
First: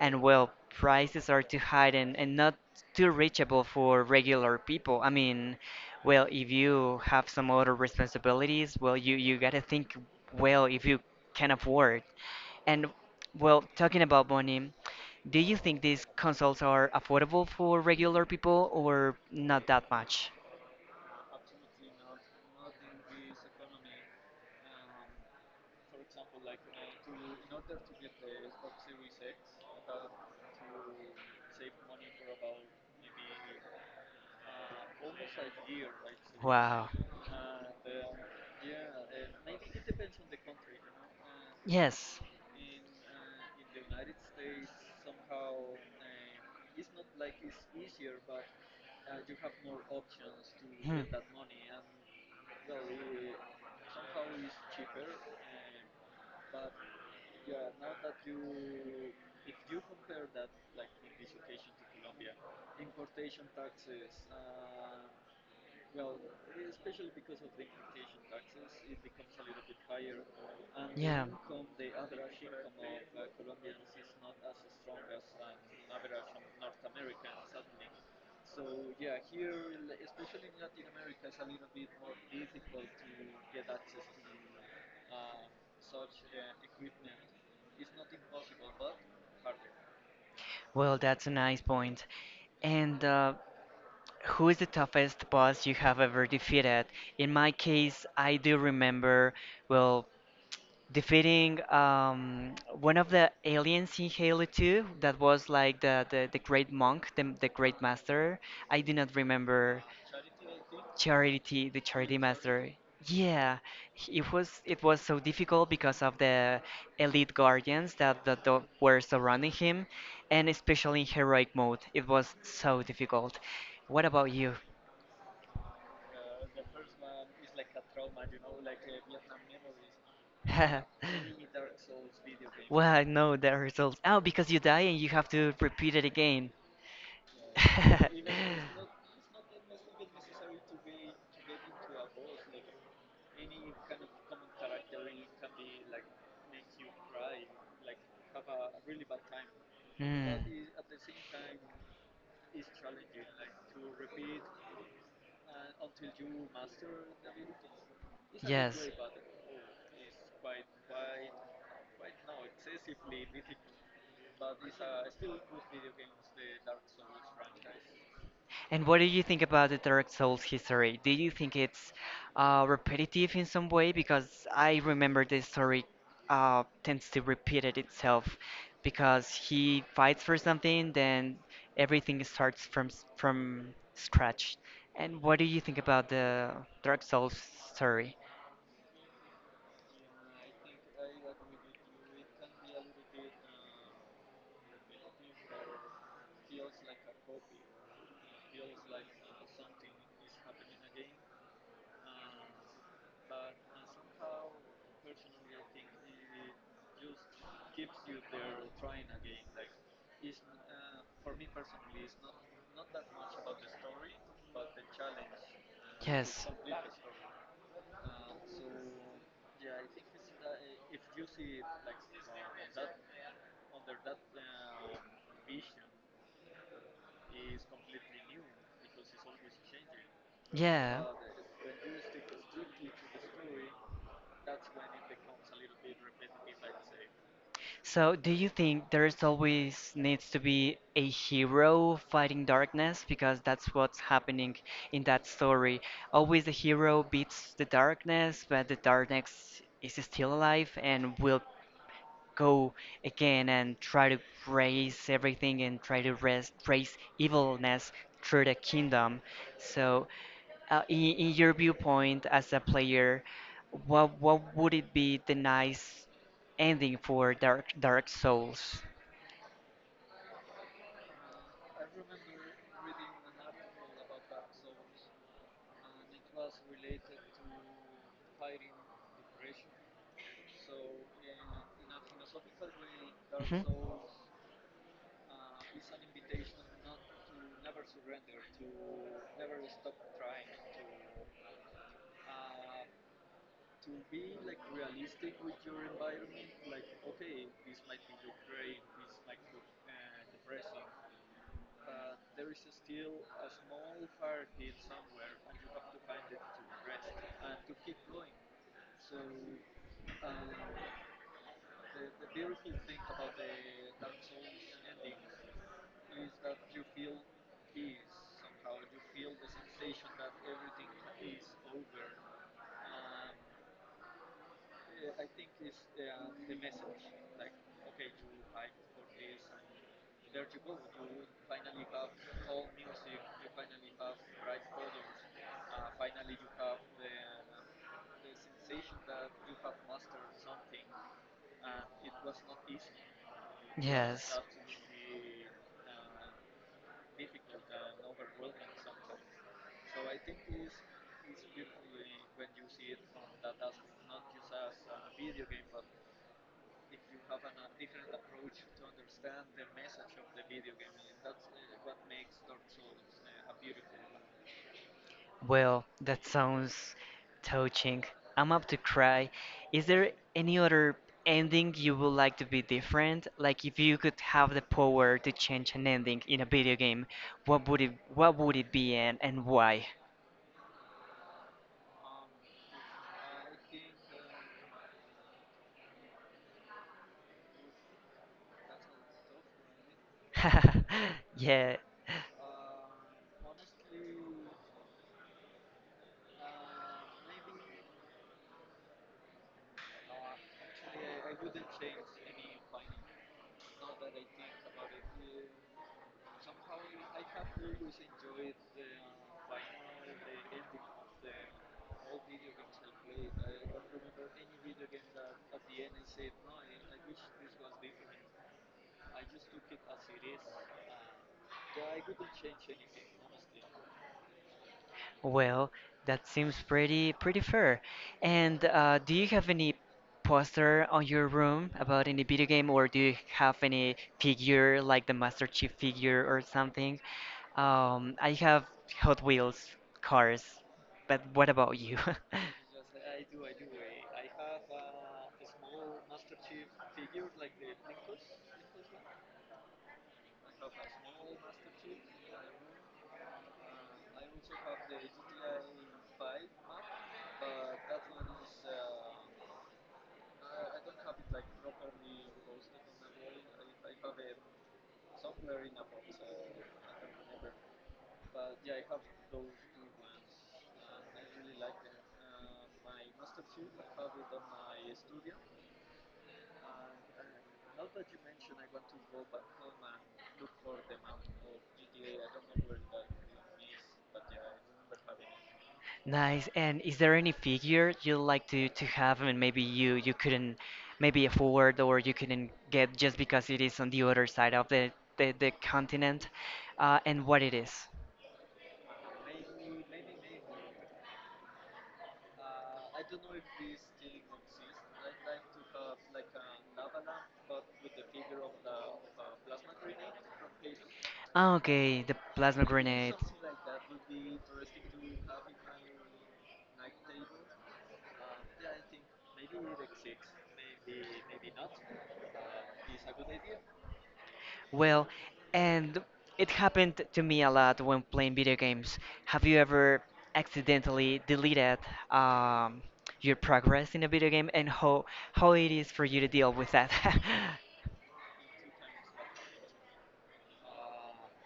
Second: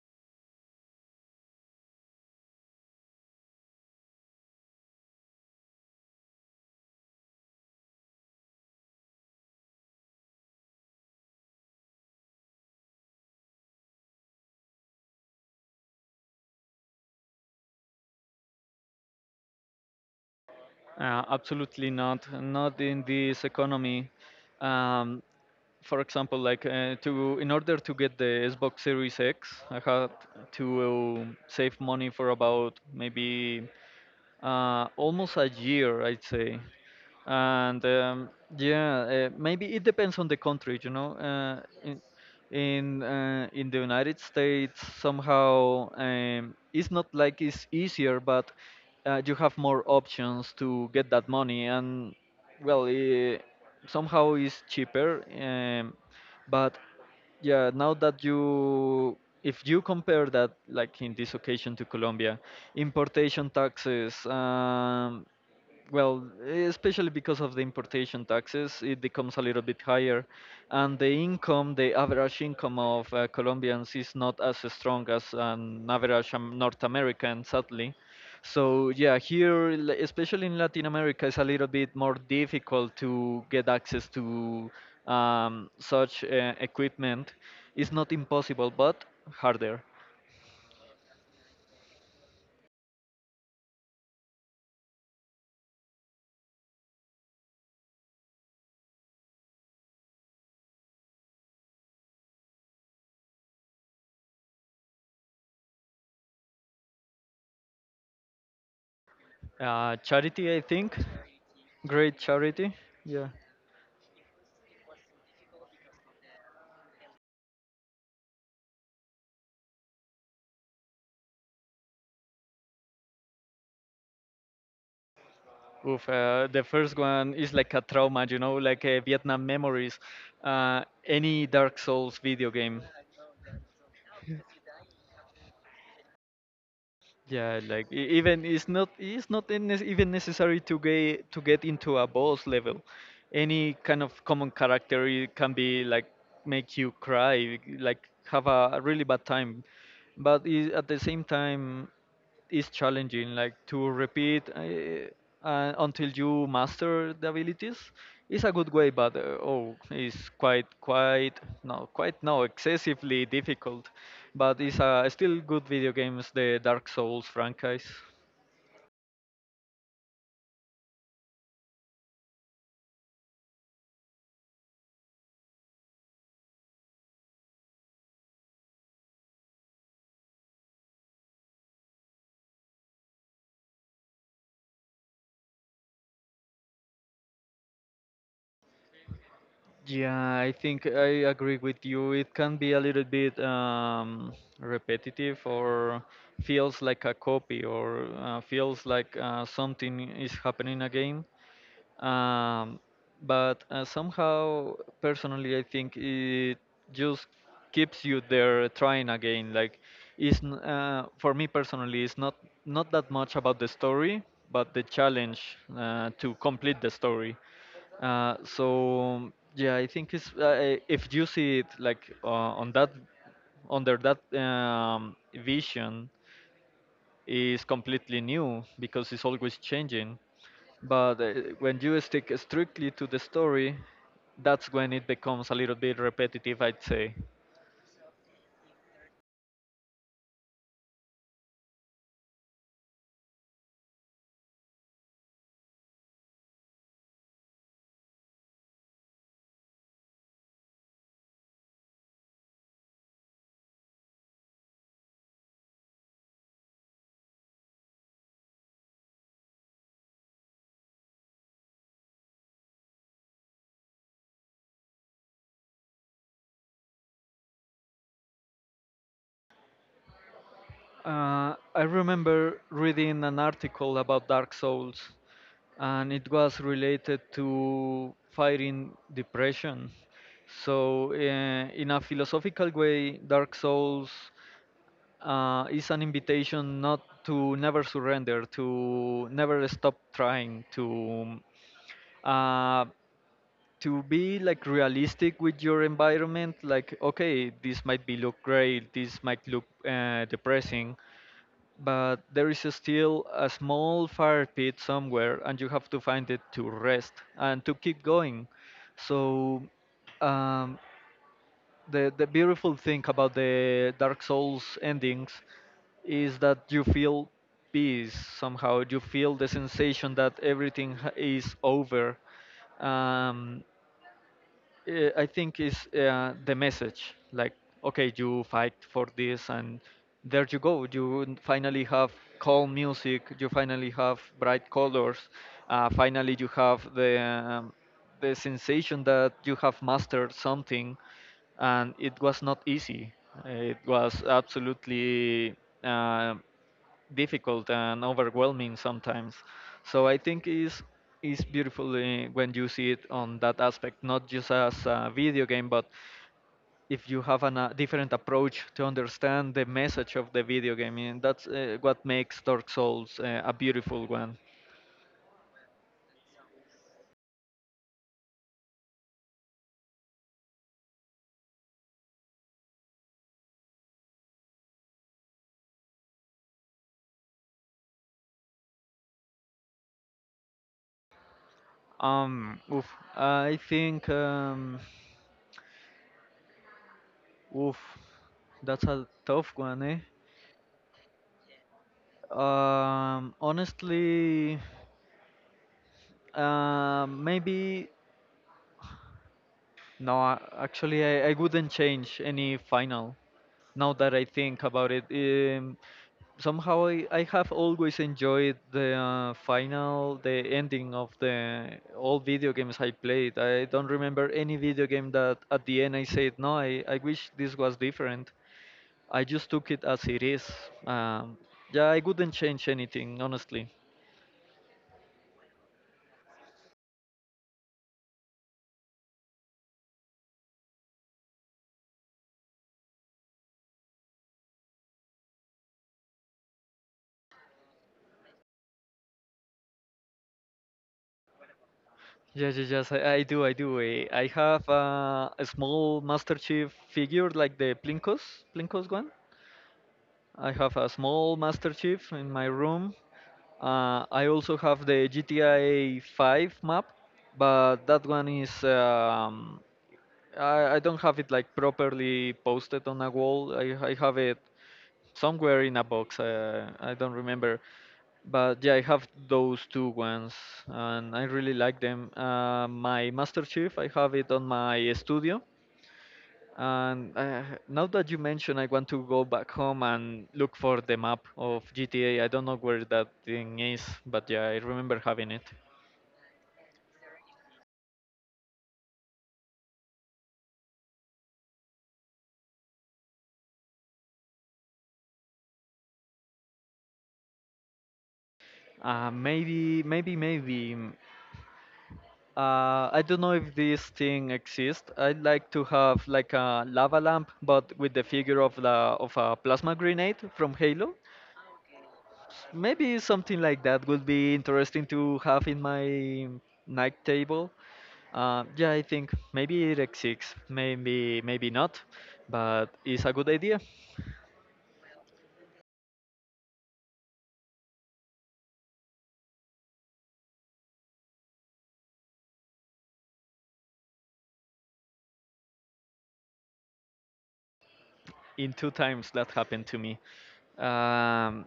[SPEAKER 1] and, well, prices are too high, and not too reachable for regular people. I mean, well, if you have some other responsibilities, well, you gotta think, well, if you can afford. And, well, talking about money, do you think these consoles are affordable for regular people or not that much?
[SPEAKER 2] Absolutely not. Not in this economy. Um, for example, like to in order to get the Xbox Series X, I had to save money for about maybe almost a year, I'd say.
[SPEAKER 1] Wow.
[SPEAKER 2] And yeah, maybe it depends on the country, you know.
[SPEAKER 1] Yes.
[SPEAKER 2] In the United States, somehow it's not like it's easier, but you have more options to get that money, and well, eh, somehow it's cheaper. But yeah, now that you if you compare that like in this occasion to Colombia, importation taxes, well, especially because of the importation taxes, it becomes a little bit higher, and the income, the average income of Colombians is not as strong as an
[SPEAKER 1] Hmm.
[SPEAKER 2] average North American, sadly. So yeah, here, l- especially in Latin America, it's a little bit more difficult to get access to such equipment. It's not impossible, but harder.
[SPEAKER 1] Well, that's a nice point. And who is the toughest boss you have ever defeated? In my case, I do remember, well, defeating one of the aliens in Halo 2 that was like the great monk, the great master. I do not remember.
[SPEAKER 2] Charity, I think,
[SPEAKER 1] Charity, the
[SPEAKER 2] great
[SPEAKER 1] charity master.
[SPEAKER 2] Charity. Yeah.
[SPEAKER 1] Yeah, it was so difficult because of the elite guardians that, were surrounding him, and especially in heroic mode, it was so difficult. What about you?
[SPEAKER 2] Oof, the first one is like a trauma, you know, like Vietnam memories. Any Dark Souls video game.
[SPEAKER 1] Well, no, the results. Oh, because you die and you have to repeat it again.
[SPEAKER 2] Yeah, like even it's not in even necessary to get into a boss level. Any kind of common character, it can be like make you cry, like have a really bad time. But at the same time, is challenging, like to repeat until you
[SPEAKER 1] Mm.
[SPEAKER 2] master the abilities, is a good
[SPEAKER 1] Yes.
[SPEAKER 2] way. But oh, it's quite quite no excessively difficult, but it's still good video games, the Dark Souls franchise.
[SPEAKER 1] And what do you think about the Dark Souls history? Do you think it's repetitive in some way? Because I remember this story tends to repeat it itself because he fights for something, then everything starts from from scratch. And what do you think about the Dark Souls story?
[SPEAKER 2] Yeah, I think I agree with you, it can be a little bit repetitive or feels like a copy, or feels like something is happening again, um, but somehow, personally I think it just keeps you there trying again, like it's for me personally, it's not that much about the story, but the challenge to
[SPEAKER 1] Yes.
[SPEAKER 2] complete the story. Uh, so yeah, I think it's if you see it like on that, under that vision, is completely new because it's always changing.
[SPEAKER 1] Yeah.
[SPEAKER 2] But when you stick strictly to the story, that's when it becomes a little bit repetitive, I'd say.
[SPEAKER 1] So, do you think there's always needs to be a hero fighting darkness? Because that's what's happening in that story. Always the hero beats the darkness, but the darkness is still alive and will go again and try to raise everything and try to raise evilness through the kingdom. So, in your viewpoint as a player, what would it be the nice ending for Dark Souls?
[SPEAKER 2] I remember reading an article about Dark Souls, and it was related to fighting depression. So, in a philosophical way, Dark
[SPEAKER 1] Mhm.
[SPEAKER 2] Souls is an invitation not to never surrender, to never stop trying, to, uh, to be like realistic with your environment. Like, okay, this might be look great, this might look depressing, but there is still a small fire pit somewhere, and you have to find it to rest and to keep going. So um, the beautiful thing about the Dark Souls endings is that you feel peace somehow. You feel the sensation that everything is over. Um, I think is the message. Like, okay, you fight for this, and there you go. Finally have calm music. You finally have bright colors. Finally, you have the the sensation that you have mastered something, and it was not easy. It was
[SPEAKER 1] Yes.
[SPEAKER 2] absolutely Uh, difficult and overwhelming sometimes. So I think is beautiful when you see it on that aspect, not just as a video game, but if you have a different approach to understand the message of the video game, and that's what makes Dark Souls a beautiful one.
[SPEAKER 1] Well, that sounds touching. I'm up to cry. Is there any other ending you would like to be different? Like if you could have the power to change an ending in a video game, what would it be and why?
[SPEAKER 2] Um, oof, I think, oof, that's a tough one, eh?
[SPEAKER 1] Yeah.
[SPEAKER 2] Honestly, maybe no, actually, I wouldn't change any final. Now that I think about it, somehow I have always enjoyed the final, the ending of the all video games I played. I don't remember any video game that at the end I said, no, I wish this was different. I just took it as it is. Um, yeah, I wouldn't change anything, honestly.
[SPEAKER 1] Well, that seems pretty fair. And do you have any poster on your room about any video game, or do you have any figure like the Master Chief figure or something? I have Hot Wheels cars, but what about you?
[SPEAKER 2] Yeah, yeah, yes, I do. I have a small Master Chief figure, like Plinkos one. I have a small Master Chief in my room. I also have the GTA 5 map, but that one is I don't have it like properly posted on a wall. I have it somewhere in a box. I don't remember. But yeah, I have those two ones, and I really like them. My Master Chief, I have it on my studio, and now that you mention, I want to go back home and look for the map of GTA. I don't know where that thing is, but yeah, I remember having it.
[SPEAKER 1] Nice. And is there any figure you like to have, and maybe you couldn't maybe afford or you couldn't get just because it is on the other side of the continent, and what it is?
[SPEAKER 2] Maybe. I don't know if this thing exists. I'd like to have like a lava lamp, but with the figure of the of a plasma grenade from Halo.
[SPEAKER 1] Ah, okay, the plasma
[SPEAKER 2] Maybe
[SPEAKER 1] grenade.
[SPEAKER 2] something like that would be interesting to have in my night table. Yeah, I think maybe it exists, maybe not, but it's a good idea.
[SPEAKER 1] Well, and it happened to me a lot when playing video games. Have you ever accidentally deleted um, your progress in a video game and how it is for you to deal with that?
[SPEAKER 2] In two times that happened to me, um,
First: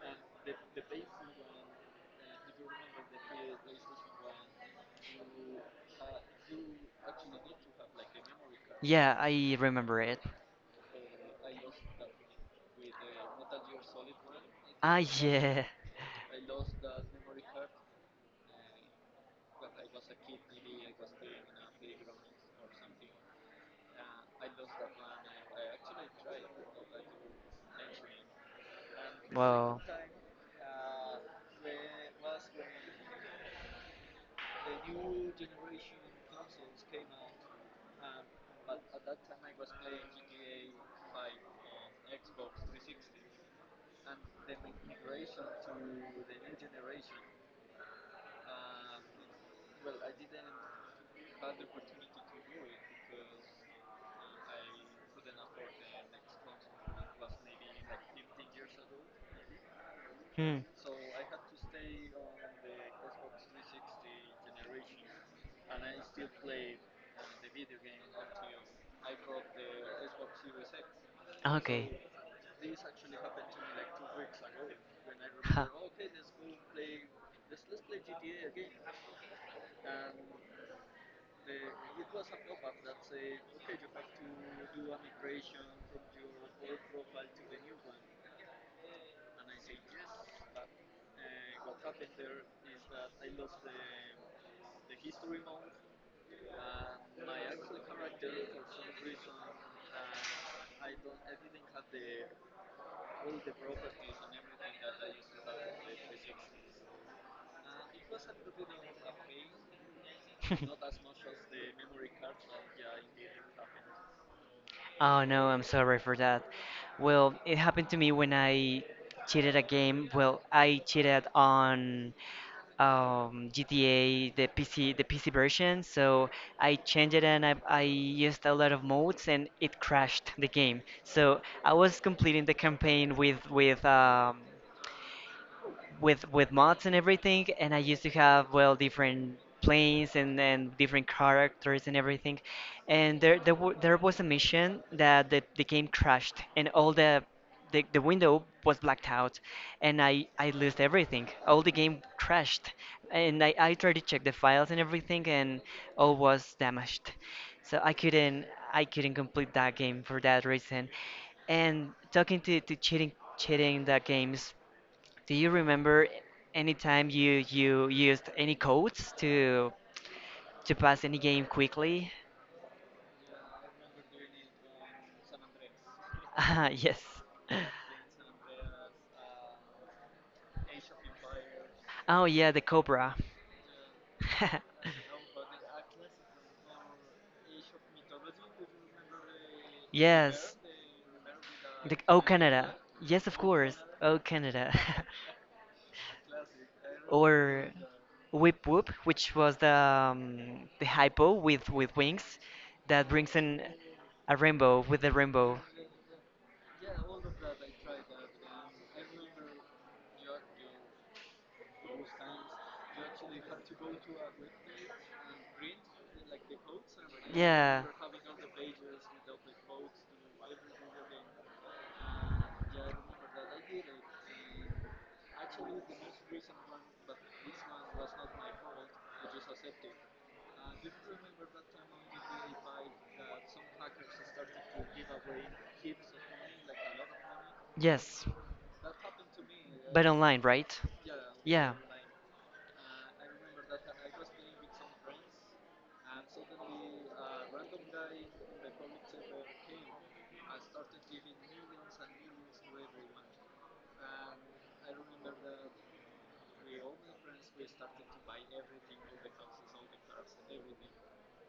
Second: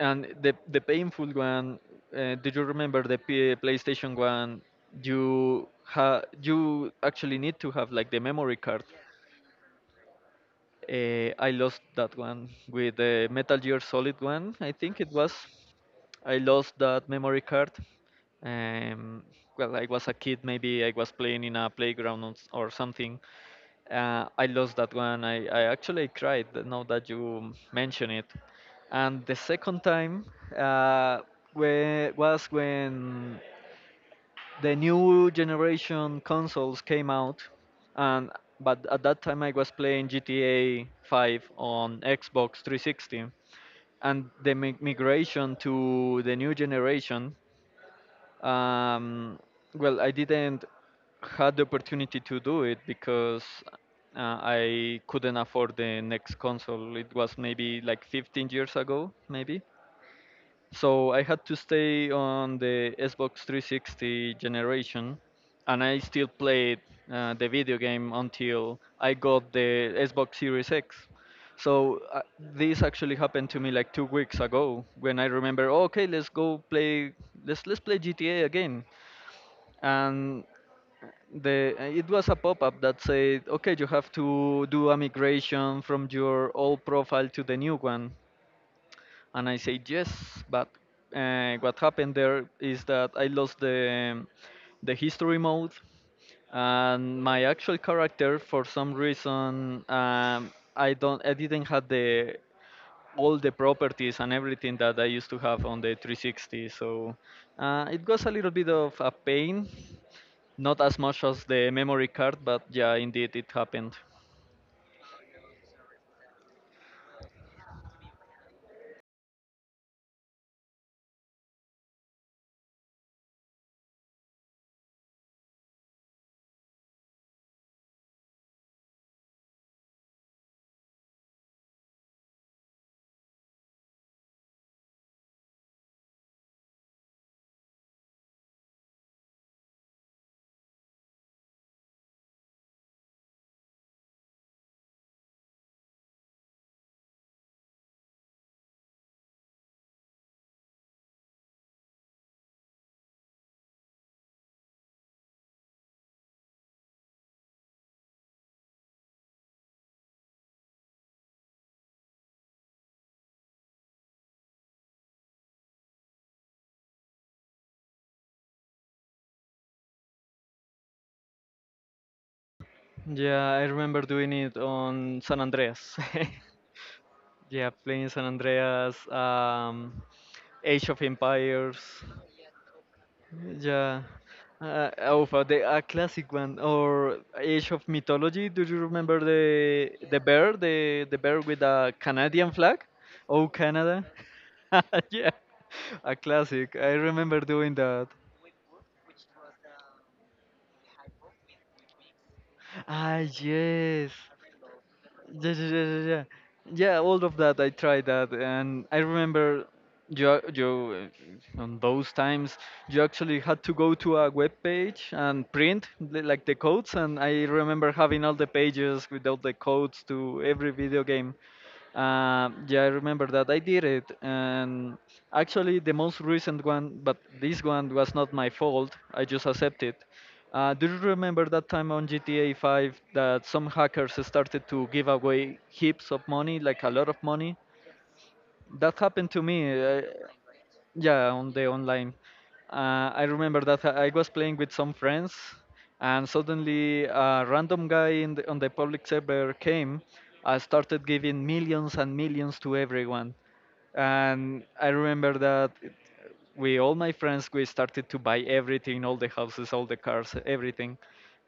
[SPEAKER 2] and the painful one. Do you remember the PlayStation one? You actually need to have like the memory card.
[SPEAKER 1] Yeah, I remember it.
[SPEAKER 2] I lost that one with the Metal Gear Solid one. I
[SPEAKER 1] Ah,
[SPEAKER 2] think it was.
[SPEAKER 1] yeah.
[SPEAKER 2] I lost that memory card. Um, well, I was a kid. Maybe I was playing in a playground or something. I lost that one. I actually cried now that you mention it. And the
[SPEAKER 1] Wow.
[SPEAKER 2] second time, uh, was when the new generation consoles came out, and but at that time I was playing GTA 5 on Xbox 360, and the migration to the new generation, um, well, I didn't had the opportunity to do it because I couldn't afford the next console. It was maybe like 15 years ago, maybe.
[SPEAKER 1] Hmm.
[SPEAKER 2] So I had to stay on the Xbox 360 generation, and I still played the video game until I got the Xbox Series X.
[SPEAKER 1] Okay.
[SPEAKER 2] So this actually happened to me like 2 weeks ago when I
[SPEAKER 1] Ha.
[SPEAKER 2] remember, "Oh, okay, let's go play, let's play GTA again, and the it was a pop-up that said, okay, you have to do a migration from your old profile to the new one, and I said yes, but what happened there is that I lost the history mode, and my actual character for some reason, I didn't have the all the properties and everything that I used to have on the 360. So it was a little bit of a pain, not as much as the memory card, but yeah, indeed it happened.
[SPEAKER 1] Oh no, I'm sorry for that. Well, it happened to me when I cheated a game. Well, I cheated on GTA, the PC version. So I changed it and I used a lot of modes, and it crashed the game. So I was completing the campaign with mods and everything, and I used to have, well, different planes and different characters and everything, and there was a mission that the game crashed, and all the window was blacked out, and I lost everything, all the game crashed, and I tried to check the files and everything, and all was damaged, so I couldn't complete that game for that reason. And talking to cheating that games, do you remember any time you used any codes to pass any game quickly?
[SPEAKER 2] Yeah, I remember doing it on San Andreas.
[SPEAKER 1] Ah, yes.
[SPEAKER 2] Yeah, playing San Andreas, Age of Empires.
[SPEAKER 1] Oh yeah, the Cobra.
[SPEAKER 2] Yeah. The a classic one or Age of Mythology. Do you remember the
[SPEAKER 1] Yes.
[SPEAKER 2] bear, the bear with a
[SPEAKER 1] The Oh
[SPEAKER 2] Canadian
[SPEAKER 1] Canada.
[SPEAKER 2] flag?
[SPEAKER 1] Yes, of
[SPEAKER 2] Oh,
[SPEAKER 1] course.
[SPEAKER 2] Canada.
[SPEAKER 1] Oh Canada.
[SPEAKER 2] Yeah, a classic. I remember
[SPEAKER 1] Or
[SPEAKER 2] doing that.
[SPEAKER 1] Whip Whoop, which was the hypo with wings that
[SPEAKER 2] Ah,
[SPEAKER 1] brings
[SPEAKER 2] yes.
[SPEAKER 1] in
[SPEAKER 2] Yeah,
[SPEAKER 1] a rainbow with the
[SPEAKER 2] yeah,
[SPEAKER 1] rainbow.
[SPEAKER 2] yeah, yeah. Yeah, yeah, all of that. I tried that, and I remember you, ac- you on those times you actually had to go to a web page and like the codes. And I remember having all the pages with all the codes to every video game. Yeah, I remember that. I did it, and actually the most recent one, but this one was not my fault. I just accepted. Do you remember that time on GTA 5 that some hackers started to give away heaps of money, like a lot of money?
[SPEAKER 1] Yes.
[SPEAKER 2] That happened to me.
[SPEAKER 1] Uh, online, right? Yeah.
[SPEAKER 2] Yeah, on the online. I remember that I was playing with some friends, and suddenly a random guy in on the public server came, started giving millions and millions to everyone, and I remember that with all my friends we started to buy everything, all the houses, all the cars, everything.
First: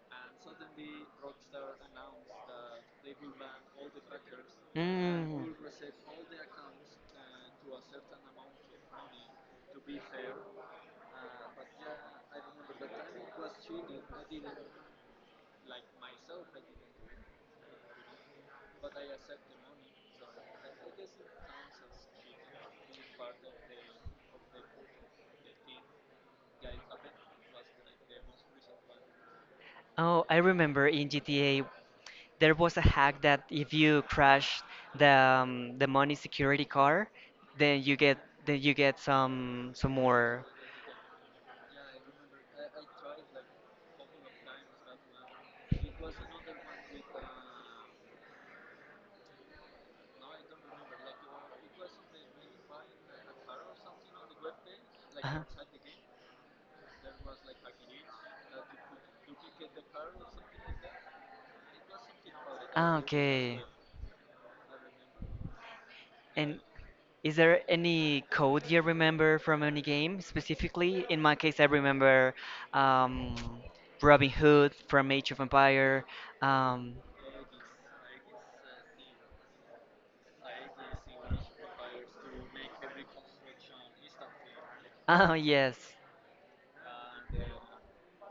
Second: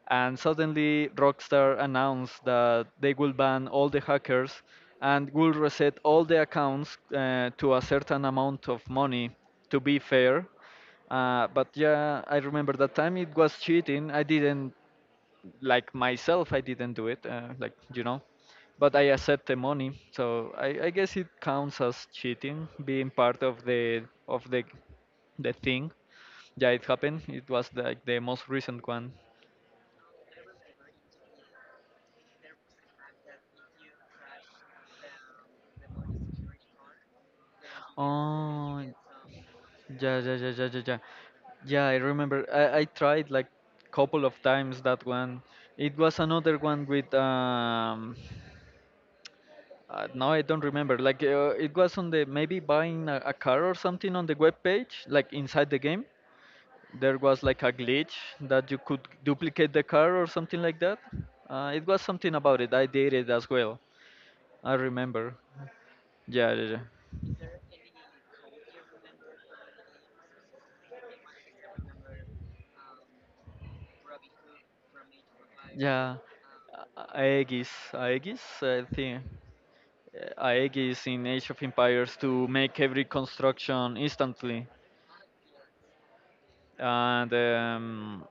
[SPEAKER 2] And suddenly Rockstar announced that they will ban all the hackers and will reset all the accounts to a certain amount of money to be fair. But yeah, I remember that time it was cheating. I didn't like myself. I didn't do it. Like you know. But I accept the money, so I guess it counts as cheating, being part of of the the thing. Yeah, it happened. It was like the most recent one.
[SPEAKER 1] Oh, I remember in GTA there was a hack that if you crash the money security car, then you get then you
[SPEAKER 2] Oh,
[SPEAKER 1] get
[SPEAKER 2] yeah,
[SPEAKER 1] some
[SPEAKER 2] yeah, yeah,
[SPEAKER 1] more.
[SPEAKER 2] yeah, yeah, yeah. Yeah, I remember. I tried like couple of times that one. It was another one with now I don't remember. Like it was on the maybe buying a car or something on the web page, like
[SPEAKER 1] Uh-huh.
[SPEAKER 2] inside the game. There was like a glitch that you could duplicate the car or something like that. It was something about it. I
[SPEAKER 1] Ah,
[SPEAKER 2] did it as
[SPEAKER 1] okay.
[SPEAKER 2] well. I remember. Yeah,
[SPEAKER 1] And
[SPEAKER 2] yeah, yeah.
[SPEAKER 1] is there any code you remember from any game specifically? In my case, I remember um, Robin Hood from Age of Empire.
[SPEAKER 2] Yeah,
[SPEAKER 1] Um,
[SPEAKER 2] A- Aegis, Aegis, I think. Aegis in Age of Empires to make every construction instantly,
[SPEAKER 1] oh yes,
[SPEAKER 2] and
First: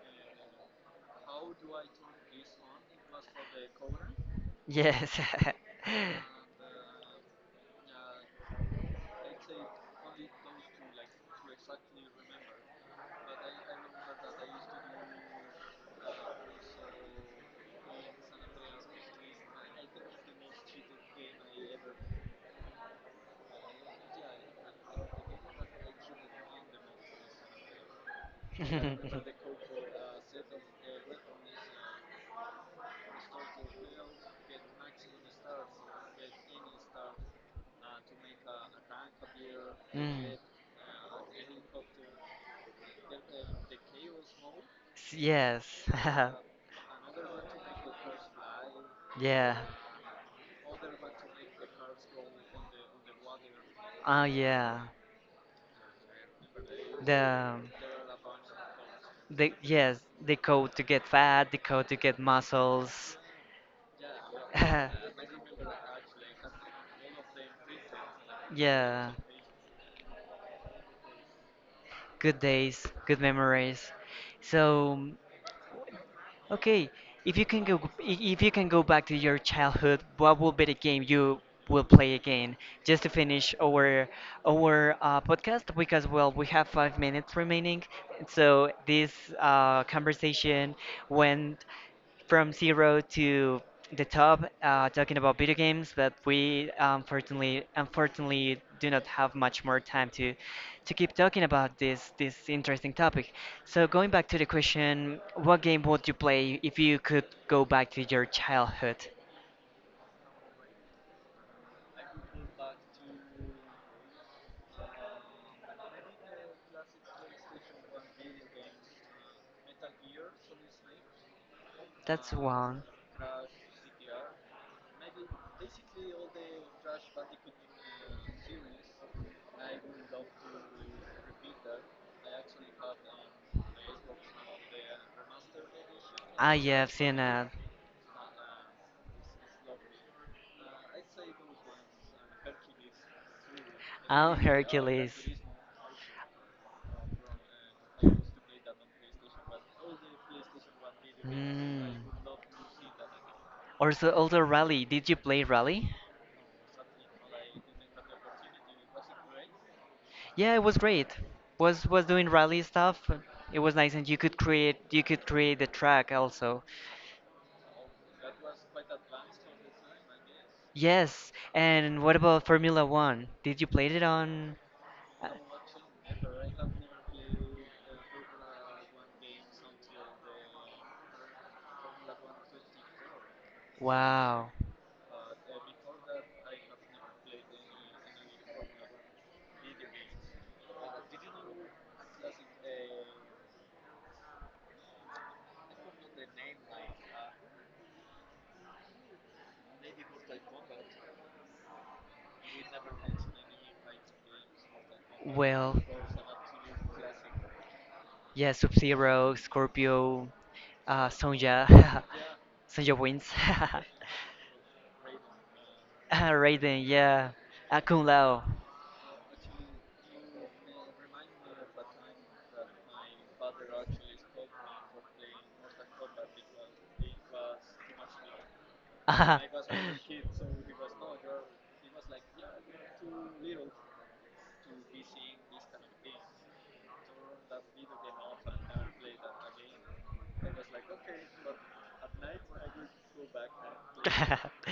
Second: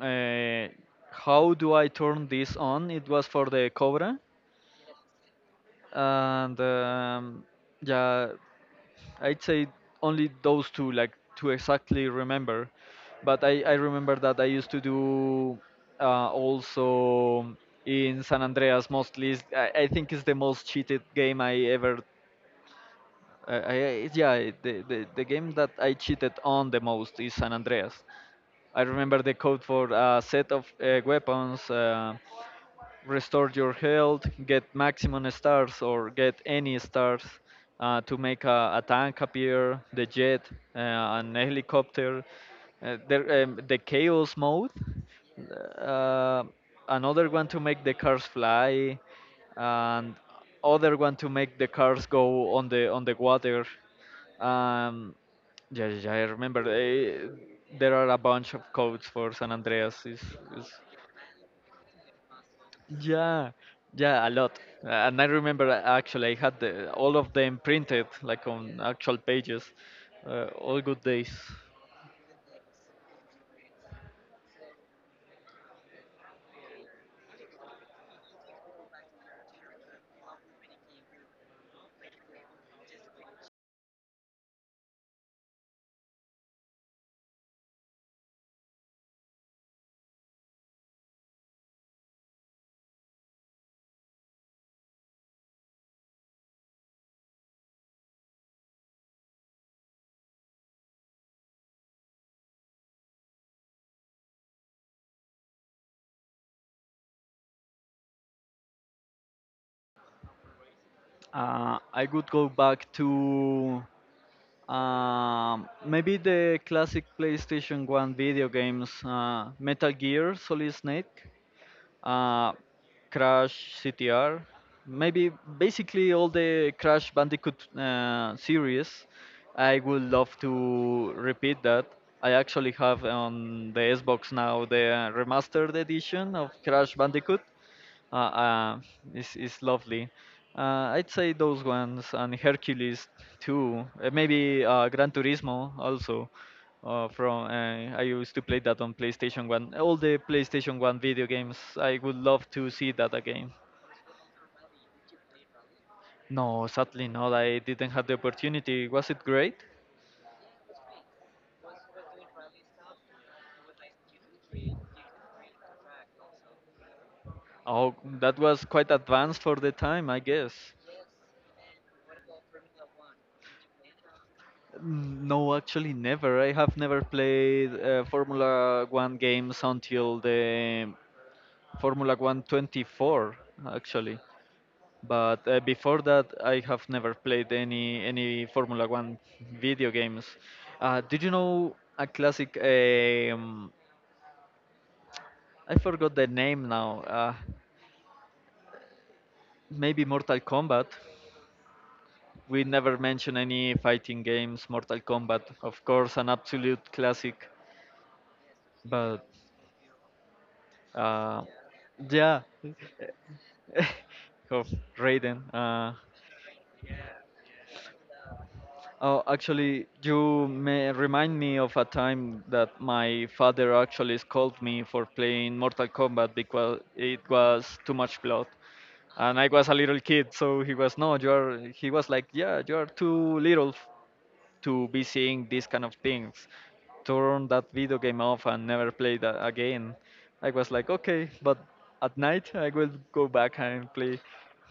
[SPEAKER 2] uh, how do I turn this on? It was for the Cobra,
[SPEAKER 1] yes.
[SPEAKER 2] and yeah, I'd say only those two, like to exactly remember. But I remember that I used to do also in San Andreas mostly. I think it's the most cheated game I ever I yeah, the game that I cheated on the most is San Andreas. I remember the code for a set of weapons. Restore your health, get maximum stars or get any stars to make a tank appear, the
[SPEAKER 1] Mm.
[SPEAKER 2] jet, uh, an helicopter, the chaos mode,
[SPEAKER 1] Yes.
[SPEAKER 2] uh, another one to make the cars fly,
[SPEAKER 1] Yeah.
[SPEAKER 2] and other one to make the cars go on the water.
[SPEAKER 1] Oh yeah.
[SPEAKER 2] Um, yeah, yeah, yeah, I remember.
[SPEAKER 1] The
[SPEAKER 2] There are a bunch of codes for San
[SPEAKER 1] the yes,
[SPEAKER 2] Andreas.
[SPEAKER 1] the
[SPEAKER 2] Is
[SPEAKER 1] code to get fat, the code to get muscles.
[SPEAKER 2] Yeah, yeah, a lot. And I remember actually I had all of them printed like on
[SPEAKER 1] Yeah.
[SPEAKER 2] actual pages. All good days.
[SPEAKER 1] Good days, good memories. So, okay, if you can go I- if you can go back to your childhood, what will be the game you will play again? Just to finish our podcast, because, well, we have 5 minutes remaining, so this conversation went from zero to the top, talking about video games. But we, unfortunately, do not have much more time to keep talking about this interesting topic. So going back to the question, what game would you play if you could go back to your childhood?
[SPEAKER 2] I would go back to maybe the classic PlayStation 1 video games, Metal Gear Solid Snake.
[SPEAKER 1] That's
[SPEAKER 2] uh,
[SPEAKER 1] one.
[SPEAKER 2] Crash CTR, maybe basically all the Crash Bandicoot series. I would love to repeat that. I actually have on the Xbox now the remastered edition of
[SPEAKER 1] Ah, yeah, I've
[SPEAKER 2] Crash
[SPEAKER 1] seen
[SPEAKER 2] Bandicoot,
[SPEAKER 1] that.
[SPEAKER 2] uh, uh is lovely. I'd say those ones and Hercules too.
[SPEAKER 1] I'm
[SPEAKER 2] Maybe Gran
[SPEAKER 1] Hercules.
[SPEAKER 2] Turismo also. From I used to play that on PlayStation One. All the PlayStation One video games.
[SPEAKER 1] Hmm.
[SPEAKER 2] I would love to see that again.
[SPEAKER 1] Also, Rally. Did you play Rally?
[SPEAKER 2] No, sadly not. I didn't have the opportunity. Was it great?
[SPEAKER 1] Yeah, it was great. Was doing rally stuff. It was nice, and you could create the track also.
[SPEAKER 2] Oh, that was quite advanced for the time, I guess.
[SPEAKER 1] Yes. And what about Formula One? Did you play it on? uh,
[SPEAKER 2] No, actually, never. I have never played Formula One games until the Formula 124 actually.
[SPEAKER 1] Wow.
[SPEAKER 2] But before that, I have never played any Formula 1 video games. Did you know a classic? I forgot the name now. Maybe Mortal Kombat. We never mention any fighting games. Mortal Kombat,
[SPEAKER 1] Well,
[SPEAKER 2] of course, an absolute classic.
[SPEAKER 1] yeah, Sub
[SPEAKER 2] But
[SPEAKER 1] Zero, Scorpio,
[SPEAKER 2] uh,
[SPEAKER 1] Sonja,
[SPEAKER 2] yeah,
[SPEAKER 1] Sonja wins.
[SPEAKER 2] of Raiden.
[SPEAKER 1] Raiden, yeah, Kung Lao.
[SPEAKER 2] Oh, actually, you may remind me of a time that my father actually scolded me for playing Mortal Kombat because it was too much blood, and
[SPEAKER 1] Ah.
[SPEAKER 2] I was a little kid, so he was no, you are. He was like, yeah, you are too little to be seeing these kind of things. Turn that video game off and never play that again. I was like, okay, but at night I will go back and play.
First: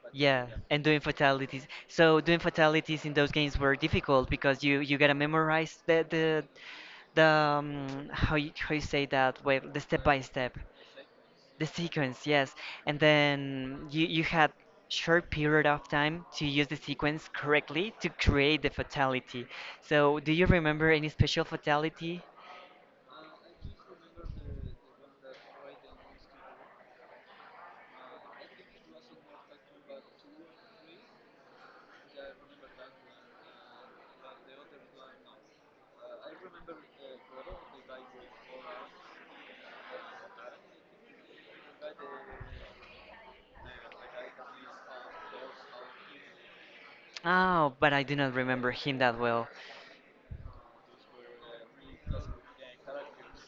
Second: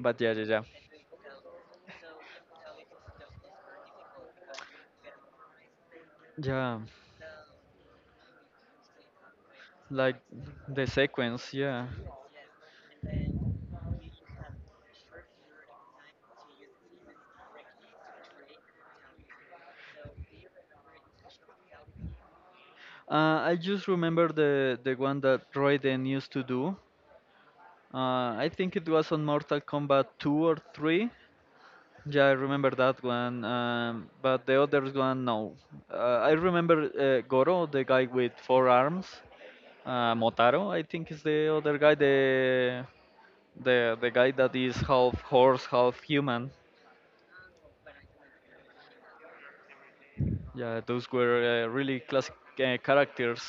[SPEAKER 2] But yeah, yeah,
[SPEAKER 1] Yeah,
[SPEAKER 2] yeah,
[SPEAKER 1] and doing fatalities. So doing fatalities in those games were difficult because you gotta memorize
[SPEAKER 2] yeah.
[SPEAKER 1] the how you say that, well, the step
[SPEAKER 2] Like
[SPEAKER 1] by step.
[SPEAKER 2] the sequence,
[SPEAKER 1] The
[SPEAKER 2] yeah.
[SPEAKER 1] sequence, yes. And then you had short period of time to use the sequence correctly to create the fatality. So do you remember any special fatality?
[SPEAKER 2] I just remember the one that Raiden used to do. I think it was on Mortal Kombat 2 or 3. Yeah, I remember that one, but the others one, no. I remember Goro, the guy with 4 arms. Motaro, I think, is the other guy, the guy that is half horse, half human.
[SPEAKER 1] Oh, but I do not remember him that well.
[SPEAKER 2] Yeah, those were really classic characters.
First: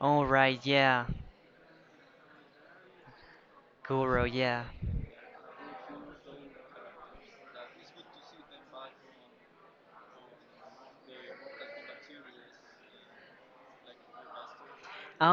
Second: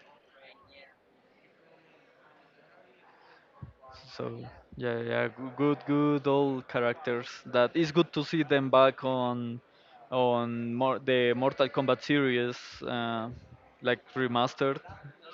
[SPEAKER 1] All right, yeah.
[SPEAKER 2] So
[SPEAKER 1] Goro, yeah.
[SPEAKER 2] yeah, yeah, good, good old characters. That is good to see them back on mor the Mortal Kombat series, uh, like remastered,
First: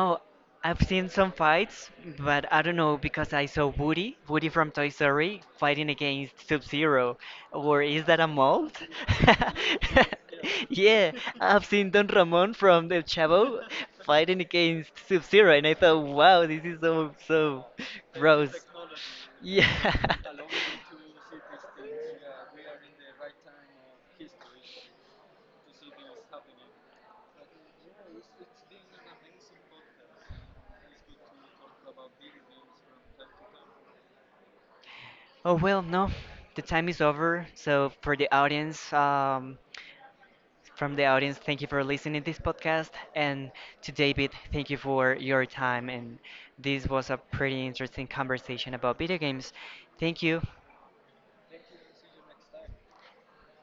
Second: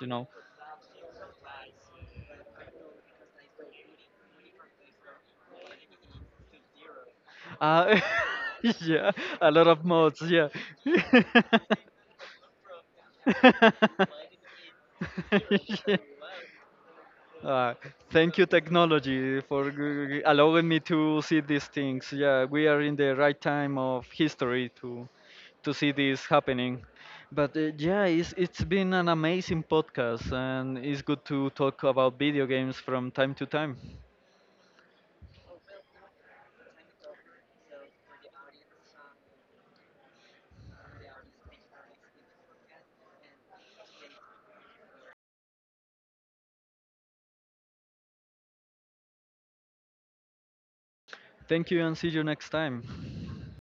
[SPEAKER 2] you know.
[SPEAKER 1] I've seen some fights, but I don't know because I saw Woody from Toy Story, fighting against Sub-Zero. Or
[SPEAKER 2] Uh,
[SPEAKER 1] is that a mold?
[SPEAKER 2] yeah, a lot of mods, yeah.
[SPEAKER 1] Yeah, I've seen Don Ramon from The Chavo fighting against Sub-Zero, and I thought, wow, this is so
[SPEAKER 2] Uh, Thank you,
[SPEAKER 1] gross.
[SPEAKER 2] technology,
[SPEAKER 1] Yeah.
[SPEAKER 2] for allowing me to see these things. Yeah, we are in the right time of history to see this happening. But yeah, it's been an amazing podcast, and it's good to talk about video games from time to time.
[SPEAKER 1] Oh well, no, the time is over. So, from the audience, thank you for listening to this podcast. And to David, thank you for your time. And this was a pretty interesting conversation about video games. Thank you.
[SPEAKER 2] Thank you, and see you next time.